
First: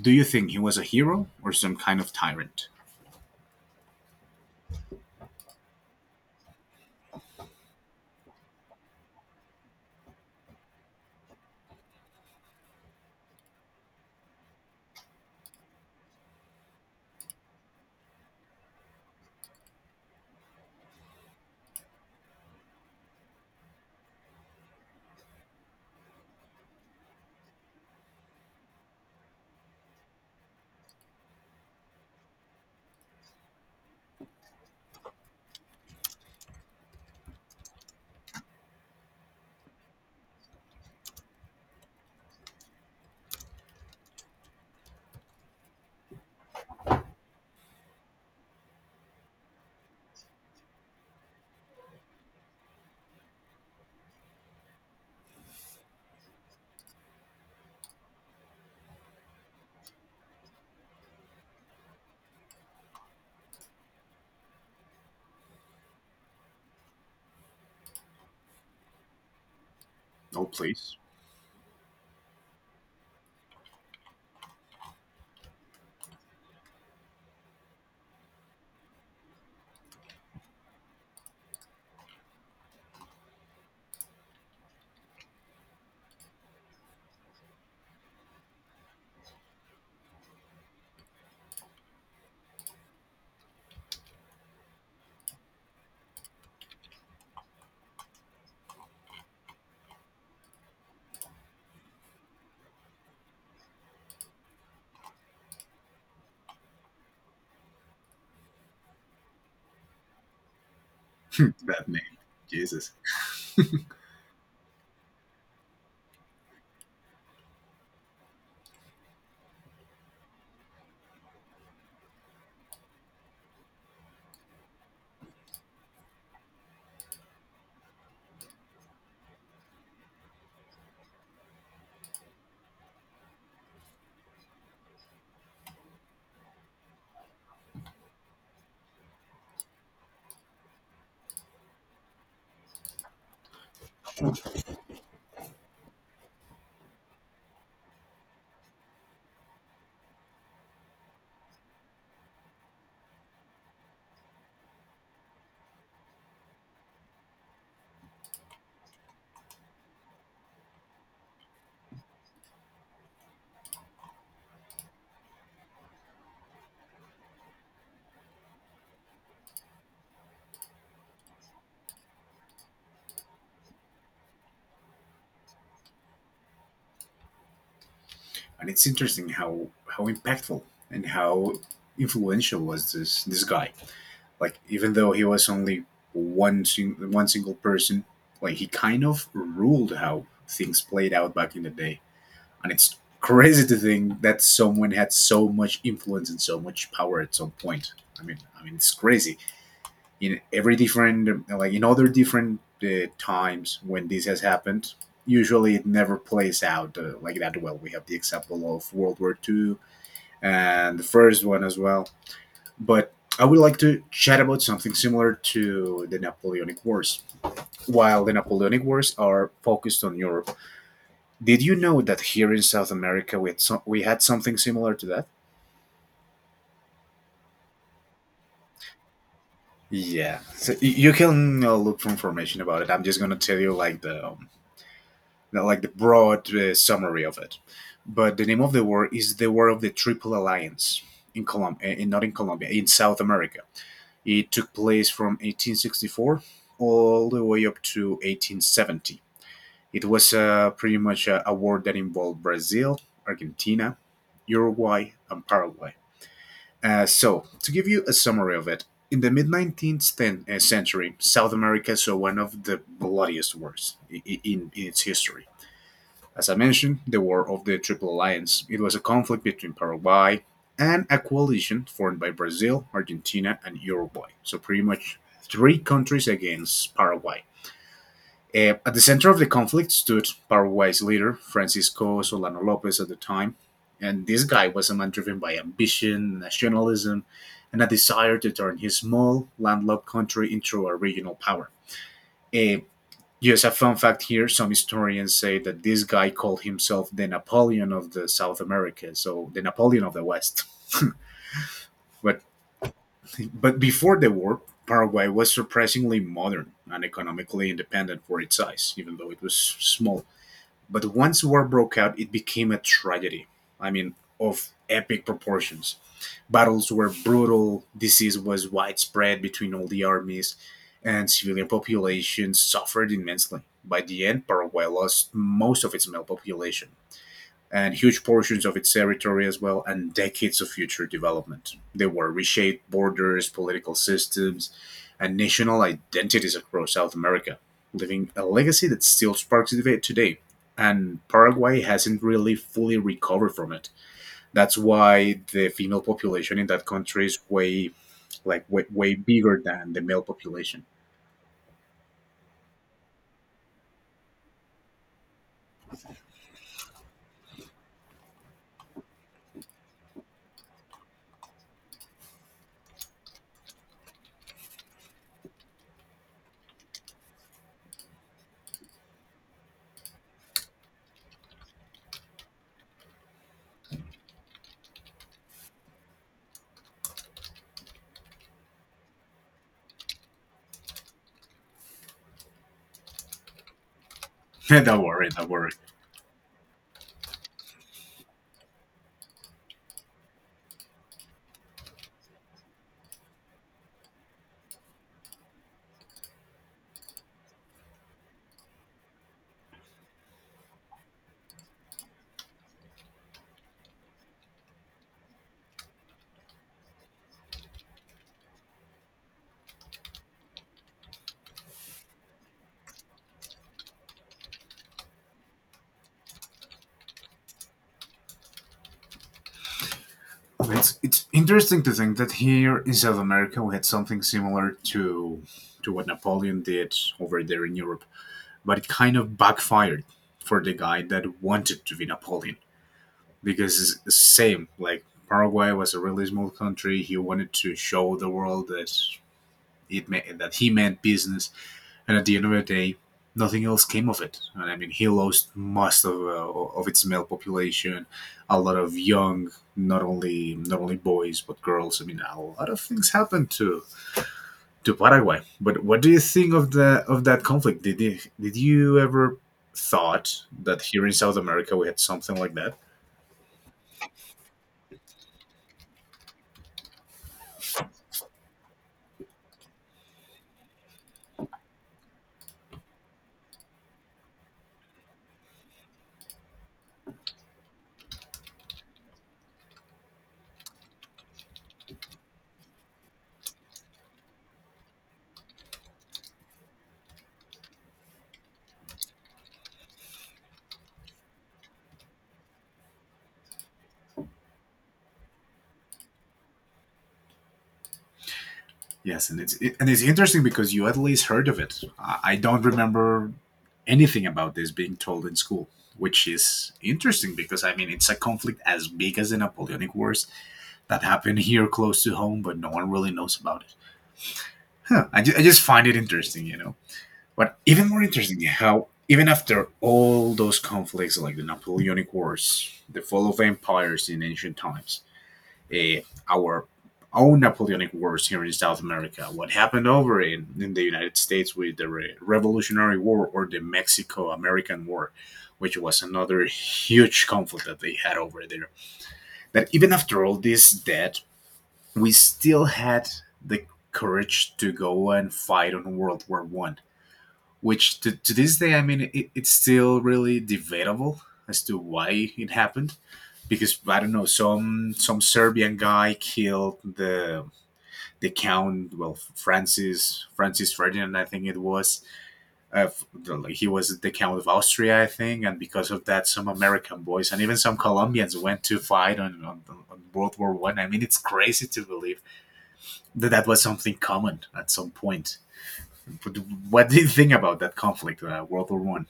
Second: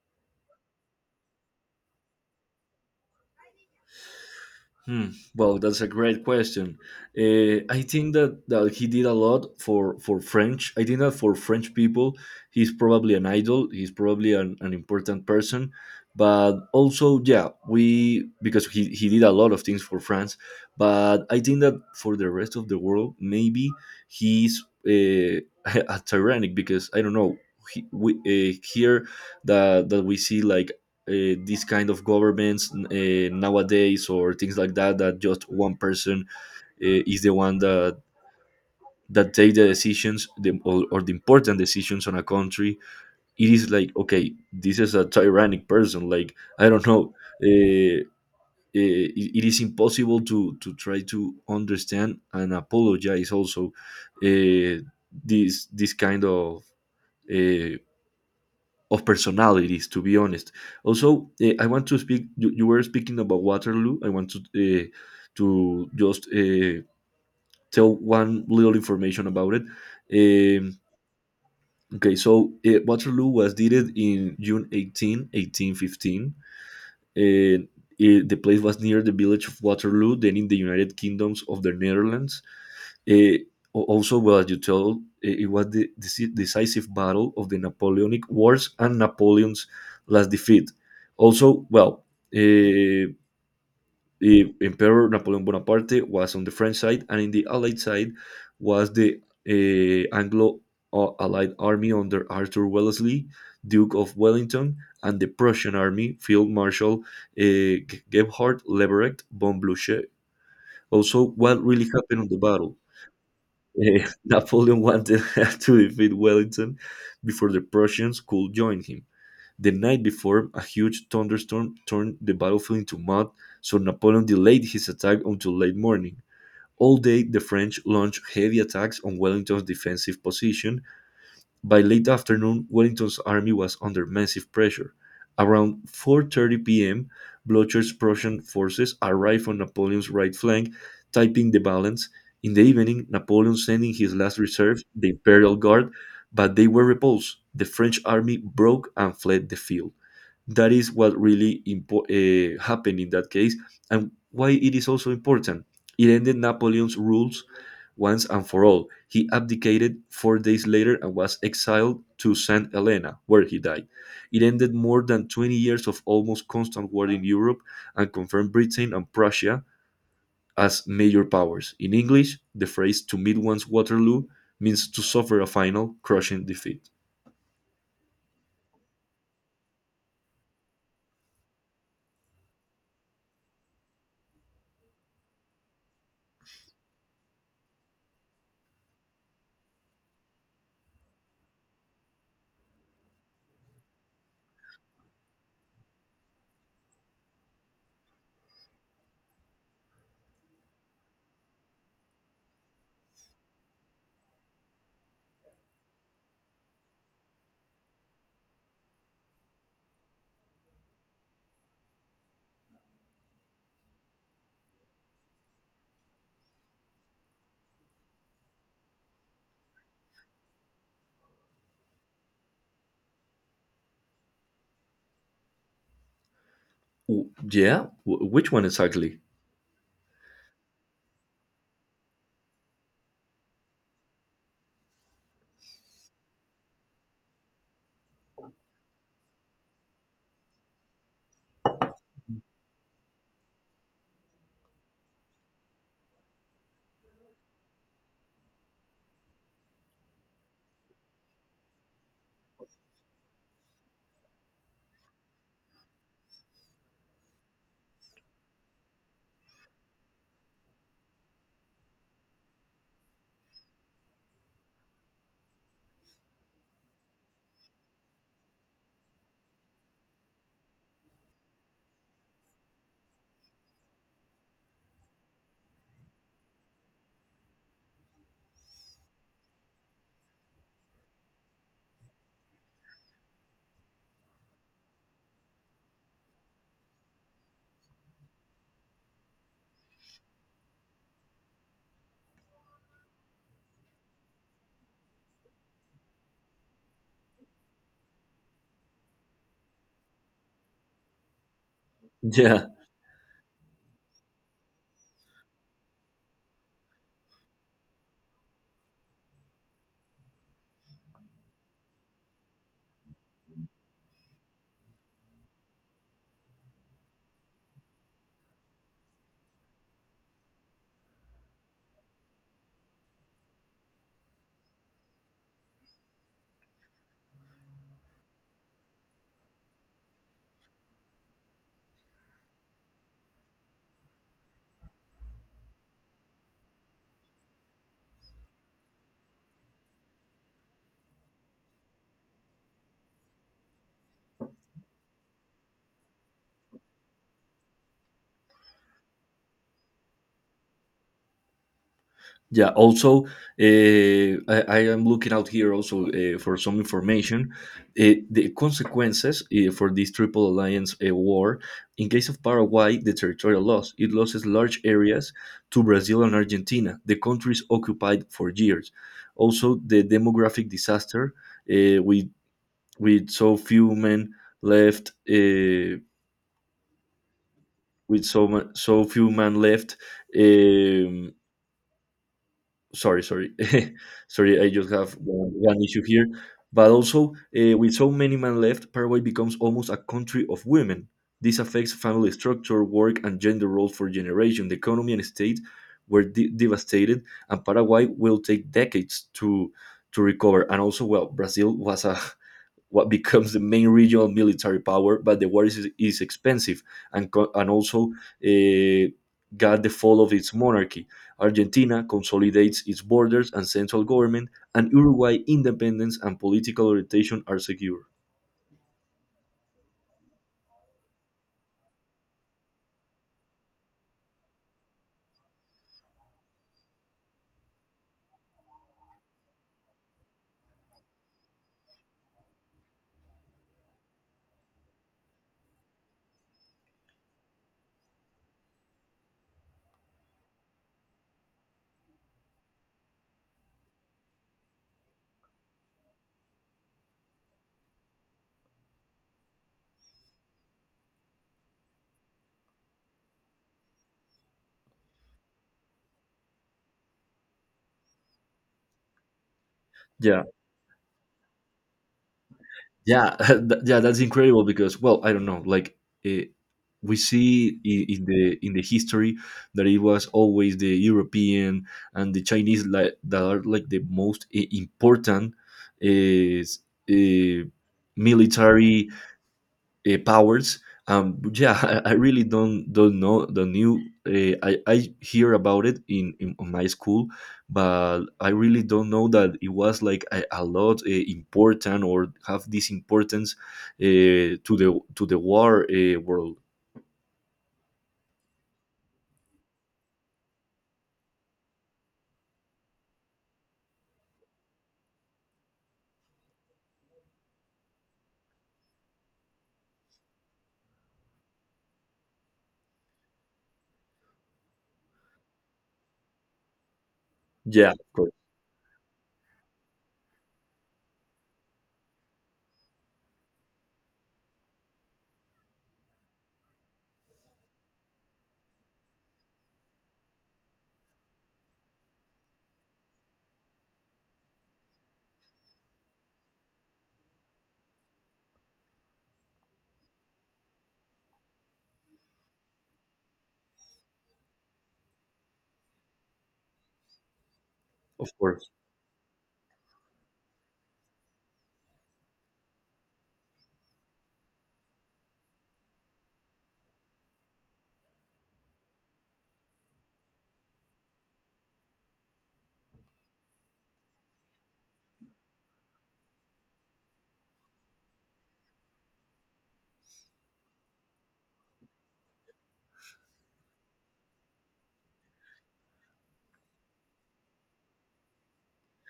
S1: do you think he was a hero or some kind of tyrant?
S2: Hmm. Well, that's a great question. Uh, I think that, that he did a lot for, for French. I think that for French people, he's probably an idol. He's probably an, an important person. But also, yeah, we because he, he did a lot of things for France. But I think that for the rest of the world, maybe he's, uh, a tyrannic, because I don't know. He, we, uh, here that that we see like, uh, these kind of governments, uh, nowadays, or things like that that just one person, uh, is the one that that take the decisions, the, or, or the important decisions on a country. It is like, okay, this is a tyrannic person, like, I don't know. Uh, uh, it, it is impossible to to try to understand and apologize also, uh, this this kind of, uh, of personalities, to be honest. Also, uh, I want to speak, you, you were speaking about Waterloo. I want to uh, to just, uh, tell one little information about it.
S1: Oh,
S2: um,
S1: please.
S2: okay so uh, waterloo was dated in June eighteenth, eighteen eighteen fifteen, and, uh, it- the place was near the village of Waterloo, then in the United Kingdoms of the Netherlands. Uh, al- also, well, as you told, eh, it was the deci- decisive battle of the Napoleonic Wars, and Napoleon's last defeat. Also, well, uh, the Emperor Napoleon Bonaparte was on the French side, and in the Allied side was the uh, Anglo uh, Allied Army under Arthur Wellesley, Duke of Wellington, and the Prussian Army, Field Marshal uh, Gebhard Leberecht von Blücher. Also, what
S1: That
S2: really
S1: name.
S2: happened on the battle?
S1: Jesus.
S2: Eh, Napoleon wanted to defeat Wellington before the Prussians could join him. The night before, a huge thunderstorm turned the battlefield into mud, so Napoleon delayed his attack until late morning. All day, the French launched heavy attacks on Wellington's defensive position. By late afternoon, Wellington's army was under massive pressure. Around four thirty p m, Blucher's Prussian forces arrived on Napoleon's right flank, tipping the balance. In the evening, Napoleon sent in his last reserve, the Imperial Guard, but they were repulsed. The French army broke and fled the field. That is what really impo- uh, happened in that case, and why it is also important. It ended Napoleon's rules once and for all. He abdicated four days later and was exiled to St Helena, where he died. It ended more than twenty years of almost constant war in Europe and confirmed Britain and Prussia as major powers. In English, the phrase to meet one's Waterloo means to suffer a final crushing defeat.
S1: And it's interesting how, how impactful and how influential was this, this guy. Like even though he was only one sing- one single person, like he kind of ruled how things played out back in the day. And it's crazy to think that someone had so much influence and so much power at some point. I mean, I mean, it's crazy. In every different, like in other different uh, times when this has happened, usually it never plays out uh, like that well. We have the example of World War Two and the first one as well. But I would like to chat about something similar to the Napoleonic Wars. While the Napoleonic Wars are focused on Europe, did you know that here in South America we had, some, we had something similar to that?
S2: W- yeah. W- which one exactly?
S1: Yeah, so y- you can uh, look for information about it. I'm just gonna tell you like the um, like the broad uh, summary of it. But the name of the war is the War of the Triple Alliance in Colombia, not in Colombia, in South America. It took place from eighteen sixty-four all the way up to eighteen seventy. It was uh, pretty much a, a war that involved Brazil, Argentina, Uruguay, and Paraguay. Uh, so, to give you a summary of it, in the mid nineteenth uh, century, South America saw one of the bloodiest wars i- in, in its history. As I mentioned, the War of the Triple Alliance. It was a conflict between Paraguay and a coalition formed by Brazil, Argentina, and Uruguay. So pretty much three countries against Paraguay. Uh, at the center of the conflict stood Paraguay's leader, Francisco Solano Lopez at the time. And this guy was a man driven by ambition, nationalism, and a desire to turn his small, landlocked country into a regional power. Uh, Yes, a fun fact here, some historians say that this guy called himself the Napoleon of the South America, so the Napoleon of the West. but,
S2: Yeah.
S1: but before the war, Paraguay was surprisingly modern and economically independent for its size, even though it was small. But once war broke out, it became a tragedy. I mean, of epic proportions. Battles were brutal, disease was widespread between all the armies, and civilian populations suffered immensely. By the end, Paraguay lost most of its male population and huge portions of its territory as well, and decades of future development. They were reshaped borders, political systems, and national identities across South America, leaving a legacy that still sparks debate today. And Paraguay hasn't really fully recovered from it. That's why the female population in that country is way, like, way, way bigger than the male population.
S2: Yeah. Also, uh, I, I am looking out here also uh, for some information. Uh, the consequences uh, for this Triple Alliance uh, war, in case of Paraguay, the territorial loss. It loses large areas to Brazil and Argentina, the countries occupied for years. Also, the demographic disaster uh, with with so few men left, uh, with so mu- so few men left. um sorry, sorry, sorry. I just
S1: Don't
S2: have
S1: worry, don't
S2: one,
S1: worry.
S2: one issue here. But also, uh, with so many men left, Paraguay becomes almost a country of women. This affects family structure, work, and gender roles for generations. The economy and state were de- devastated, and Paraguay will take decades to to recover. And also, well, Brazil was a what becomes the main regional military power, but the war is, is expensive and, and also uh, got the fall of its monarchy. Argentina consolidates its borders and central government, and Uruguay independence and political orientation are secure.
S1: It's it's interesting to think that here in South America we had something similar to to what Napoleon did over there in Europe, but it kind of backfired for the guy that wanted to be Napoleon, because it's the same, like Paraguay was a really small country. He wanted to show the world that it ma- that he meant business, and at the end of the day, nothing else came of it. And I mean, he lost most of uh, of its male population, a lot of young, not only not only boys but girls. I mean, a lot of things happened to to Paraguay. But what do you think of the of that conflict? Did you, did you ever thought
S2: Yeah,
S1: that here in South America we had something like that?
S2: yeah, th- yeah, that's incredible, because well, I don't know, like eh, we see in, in the in the history that it was always the European and the Chinese, like that are like the most eh, important is eh, military uh, powers. Um, but yeah, I, I really don't don't know the new. Uh, I I hear about it in, in on my school, but I really don't know that it was like a, a lot uh, important or have this importance uh, to the to the war uh, world.
S1: Yes, and it's it, and it's interesting because you at least heard of it. I, I don't remember anything about this being told in school, which is interesting because I mean it's a conflict as big as the Napoleonic Wars that happened here close to home, but no one really knows about it. Huh, I, ju- I just find it interesting, you know. But even
S2: Yeah, of
S1: more
S2: course,
S1: interesting how even after all those conflicts like the Napoleonic Wars, the fall of empires in ancient times, uh, our own Napoleonic Wars here in South America, what happened over in, in the United States with the Re- Revolutionary War or the Mexico American War, which was another huge conflict that they had over there. That even after all this debt, we still had the courage to go and fight on World War One, which to,
S2: of
S1: to this
S2: course.
S1: day, I mean, it, it's still really debatable as to why it happened, because I don't know, some some Serbian guy killed the the count, well, Francis Francis Ferdinand I think it was, uh, he was the count of Austria I think, and because of that some American boys and even some Colombians went to fight on, on, on World War One. I. I mean it's crazy to believe that that was something common at some point, but what do you think about that conflict, uh, World War One?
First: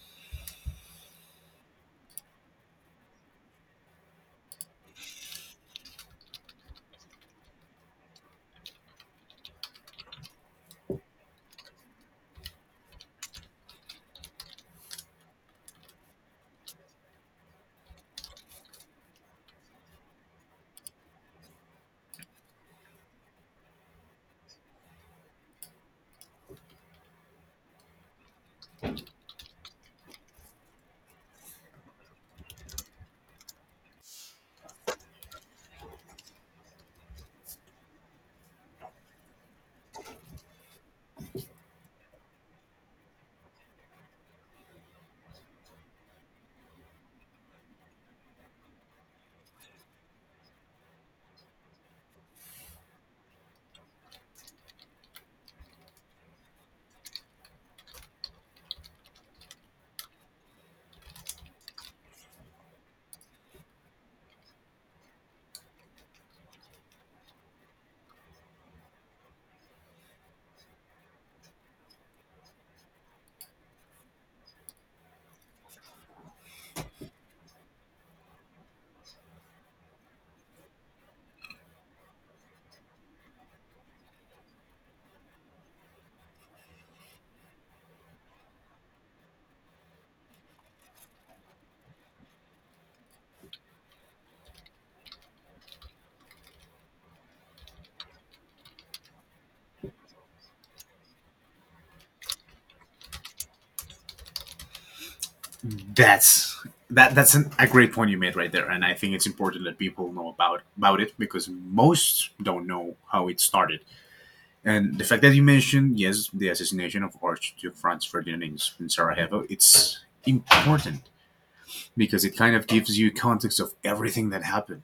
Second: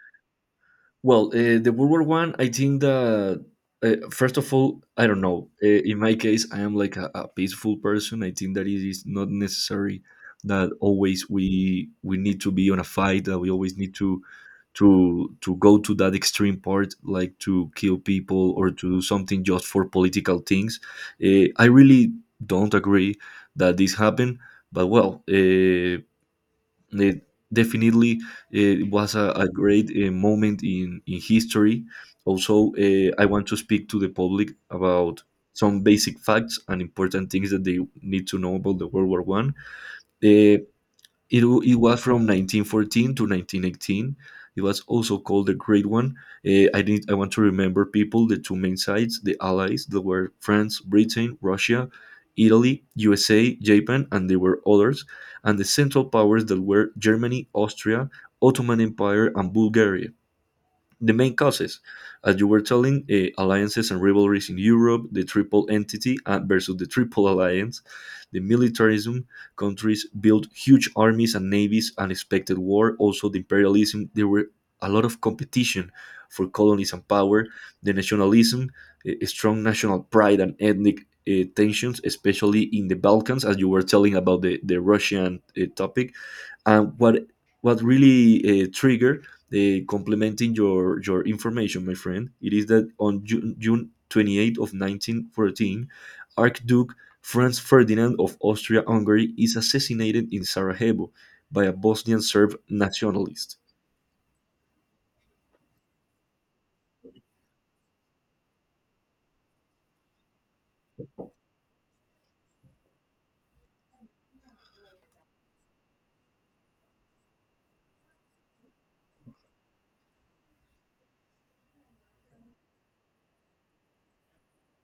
S2: Well, uh, the World War One, I, I think that uh, first of all, I don't know. Uh, in my case, I am like a, a peaceful person. I think that it is not necessary that always we we need to be on a fight. That we always need to to to go to that extreme part, like to kill people or to do something just for political things. Uh, I really don't agree that this happened. But well. Uh, it definitely uh, it was a, a great uh, moment in, in history. Also, uh, I want to speak to the public about some basic facts and important things that they need to know about the World War One. Eh, it, w- it was from nineteen fourteen to nineteen eighteen. It was also called the Great One. Eh, I need, I want to remember people, the two main sides, the allies, that were France, Britain, Russia, Italy, U S A, Japan, and there were others, and the central powers that were Germany, Austria, Ottoman Empire, and Bulgaria. The main causes, as you were telling, uh, alliances and rivalries in Europe, the Triple Entity uh, versus the Triple Alliance, the militarism, countries built huge armies and navies, unexpected war, also the imperialism. There were a lot of competition for colonies and power, the nationalism, uh, strong national pride and ethnic uh, tensions, especially in the Balkans, as you were telling about the, the Russian uh, topic. And what what really uh, triggered, uh, complementing your your information, my friend, it is that on June, June twenty-eighth of nineteen fourteen, Archduke Franz Ferdinand of Austria-Hungary is assassinated in Sarajevo by a Bosnian Serb nationalist.
S1: That's that that's an, a great point you made right there, and I think it's important that people know about about it because most don't know how it started. And the fact that you mentioned, yes, the assassination of Archduke Franz Ferdinand in Sarajevo, it's important because it kind of gives you context of everything that happened.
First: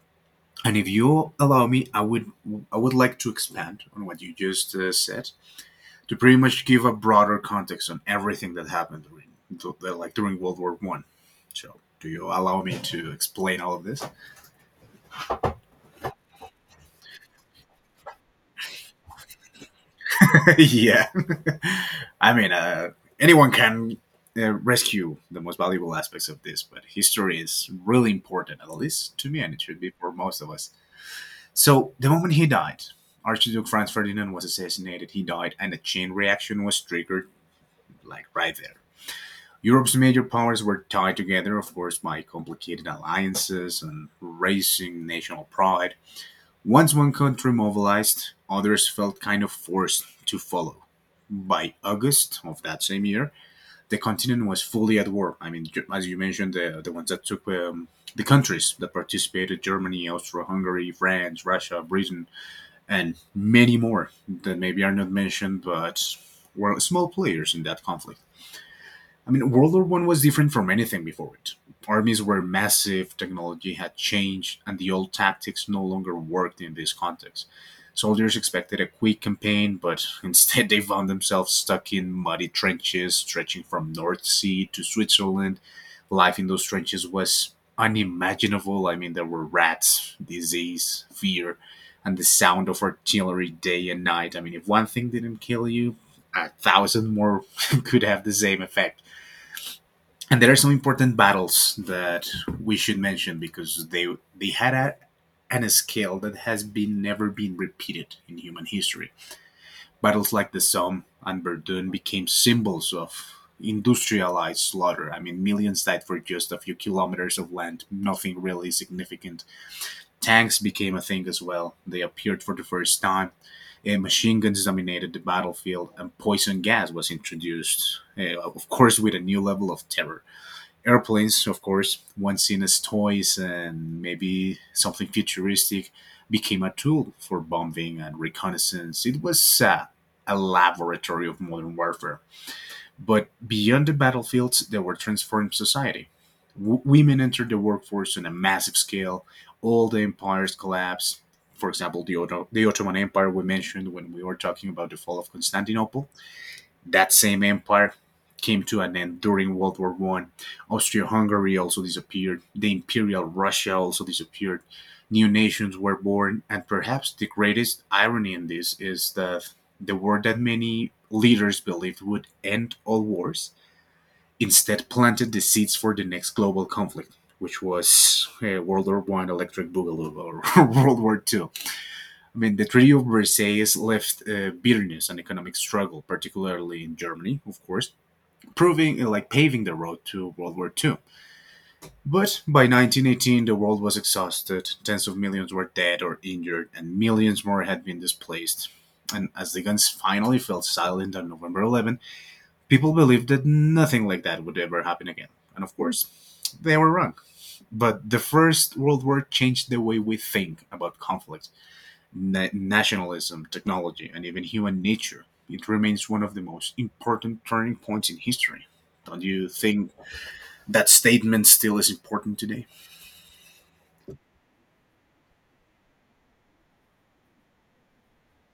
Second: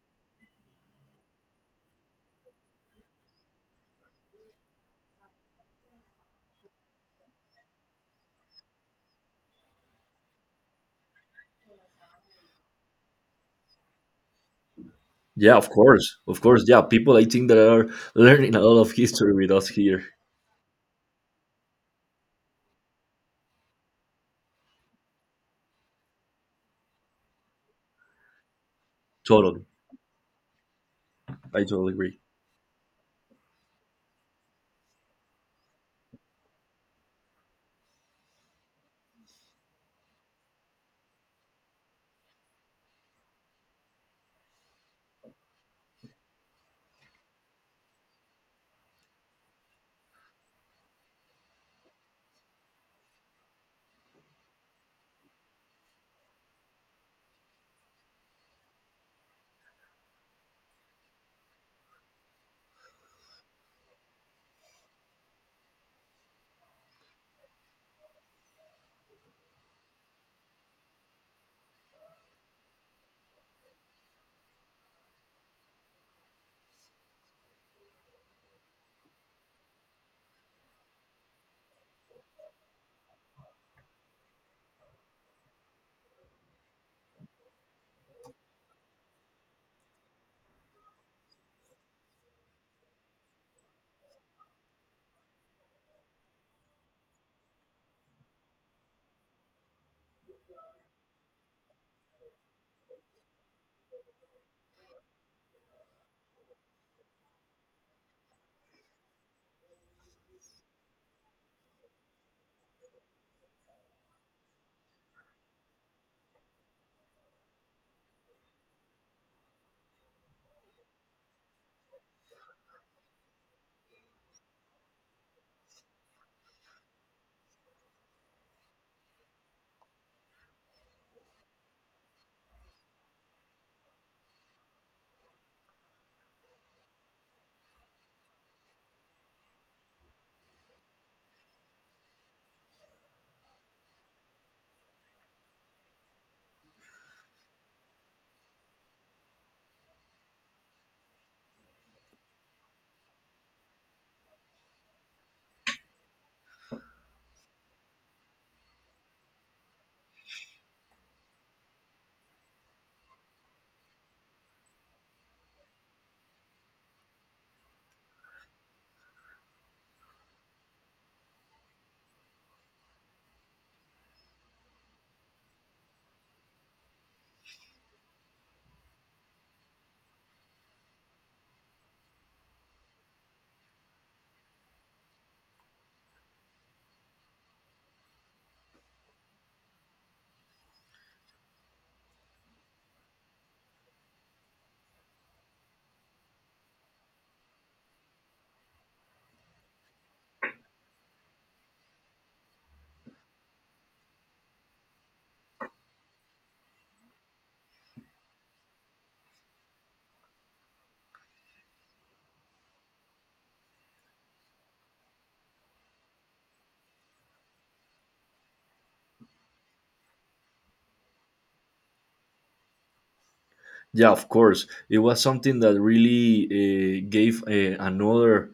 S1: And if you allow me, I would I would like to expand on what you just uh, said to pretty much give a broader context on everything that happened during like during World War One. So, do you allow me to explain all of this?
S2: Yeah, of course, of course. Yeah, people I think that are learning a lot of history with us here.
S1: Yeah, I mean, uh, anyone can uh, rescue the most valuable aspects of this, but history is really important, at least to me, and it
S2: Totally,
S1: should be for most of us.
S2: I
S1: So,
S2: totally
S1: the
S2: agree.
S1: moment he died, Archduke Franz Ferdinand was assassinated. He died, and a chain reaction was triggered, like right there. Europe's major powers were tied together, of course, by complicated alliances and raising national pride. Once one country mobilized, others felt kind of forced to follow. By August of that same year, the continent was fully at war. I mean, ju- as you mentioned, the, the ones that took um, the countries that participated, Germany, Austria Hungary, France, Russia, Britain, and many more that maybe are not mentioned but were small players in that conflict. I mean, World War One was different from anything before it. Armies were massive, technology had changed, and the old tactics no longer worked in this context. Soldiers expected a quick campaign, but instead they found themselves stuck in muddy trenches stretching from North Sea to Switzerland. Life in those trenches was unimaginable. I mean, there were rats, disease, fear, and the sound of artillery day and night. I mean, if one thing didn't kill you, a thousand more could have the same effect. And there are some important battles that we should mention because they they had a, an a scale that has been never been repeated in human history. Battles like the Somme and Verdun became symbols of industrialized slaughter. I mean, millions died for just a few kilometers of land, nothing really significant. Tanks became a thing as well. They appeared for the first time. Uh, machine guns dominated the battlefield, and poison gas was introduced, uh, of course, with a new level of terror. Airplanes, of course, once seen as toys and maybe something futuristic, became a tool for bombing and reconnaissance. It was uh, a laboratory of modern warfare. But beyond the battlefields, they were transforming society. W- women entered the workforce on a massive scale, all the empires collapsed. For example, the, Otto- the Ottoman Empire we mentioned when we were talking about the fall of Constantinople. That same empire came to an end during World War One. Austria-Hungary also disappeared. The Imperial Russia also disappeared. New nations were born, and perhaps the greatest irony in this is that the war that many leaders believed would end all wars instead planted the seeds for the next global conflict, which was uh, World War One electric boogaloo, or World War Two. I mean, the Treaty of Versailles left uh, bitterness and economic struggle, particularly in Germany, of course, proving like paving the road to World War two. But by nineteen eighteen, the world was exhausted. Tens of millions were dead or injured, and millions more had been displaced. And as the guns finally fell silent on November eleventh, people believed that nothing like that would ever happen again. And of course, they were wrong. But the First World War changed the way we think about conflict, na- nationalism, technology, and even human nature. It remains one of the most important turning points in history. Don't you think that statement still is important today?
S2: Yeah, of course. It was something that really uh, gave uh, another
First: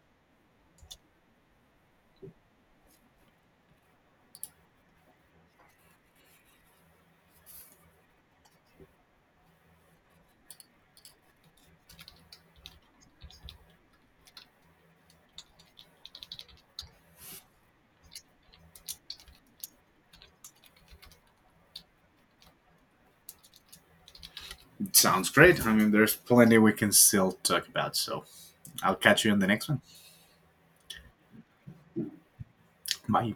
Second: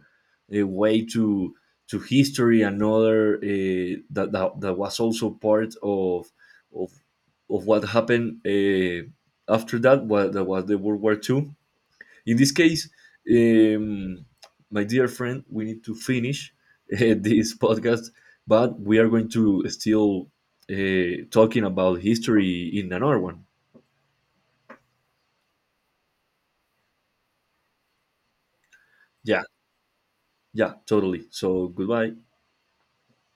S2: uh, way to to history, another uh, that, that that was also part of of of what happened uh, after that. What that was the World War Two. In this case, um, my dear friend, we need to finish uh, this podcast, but we are going to still uh, talking about history in another one.
S1: It sounds great. I mean, there's plenty we can still talk about. So I'll catch you in
S2: Yeah.
S1: the next one.
S2: Yeah, totally. So goodbye.
S1: Bye.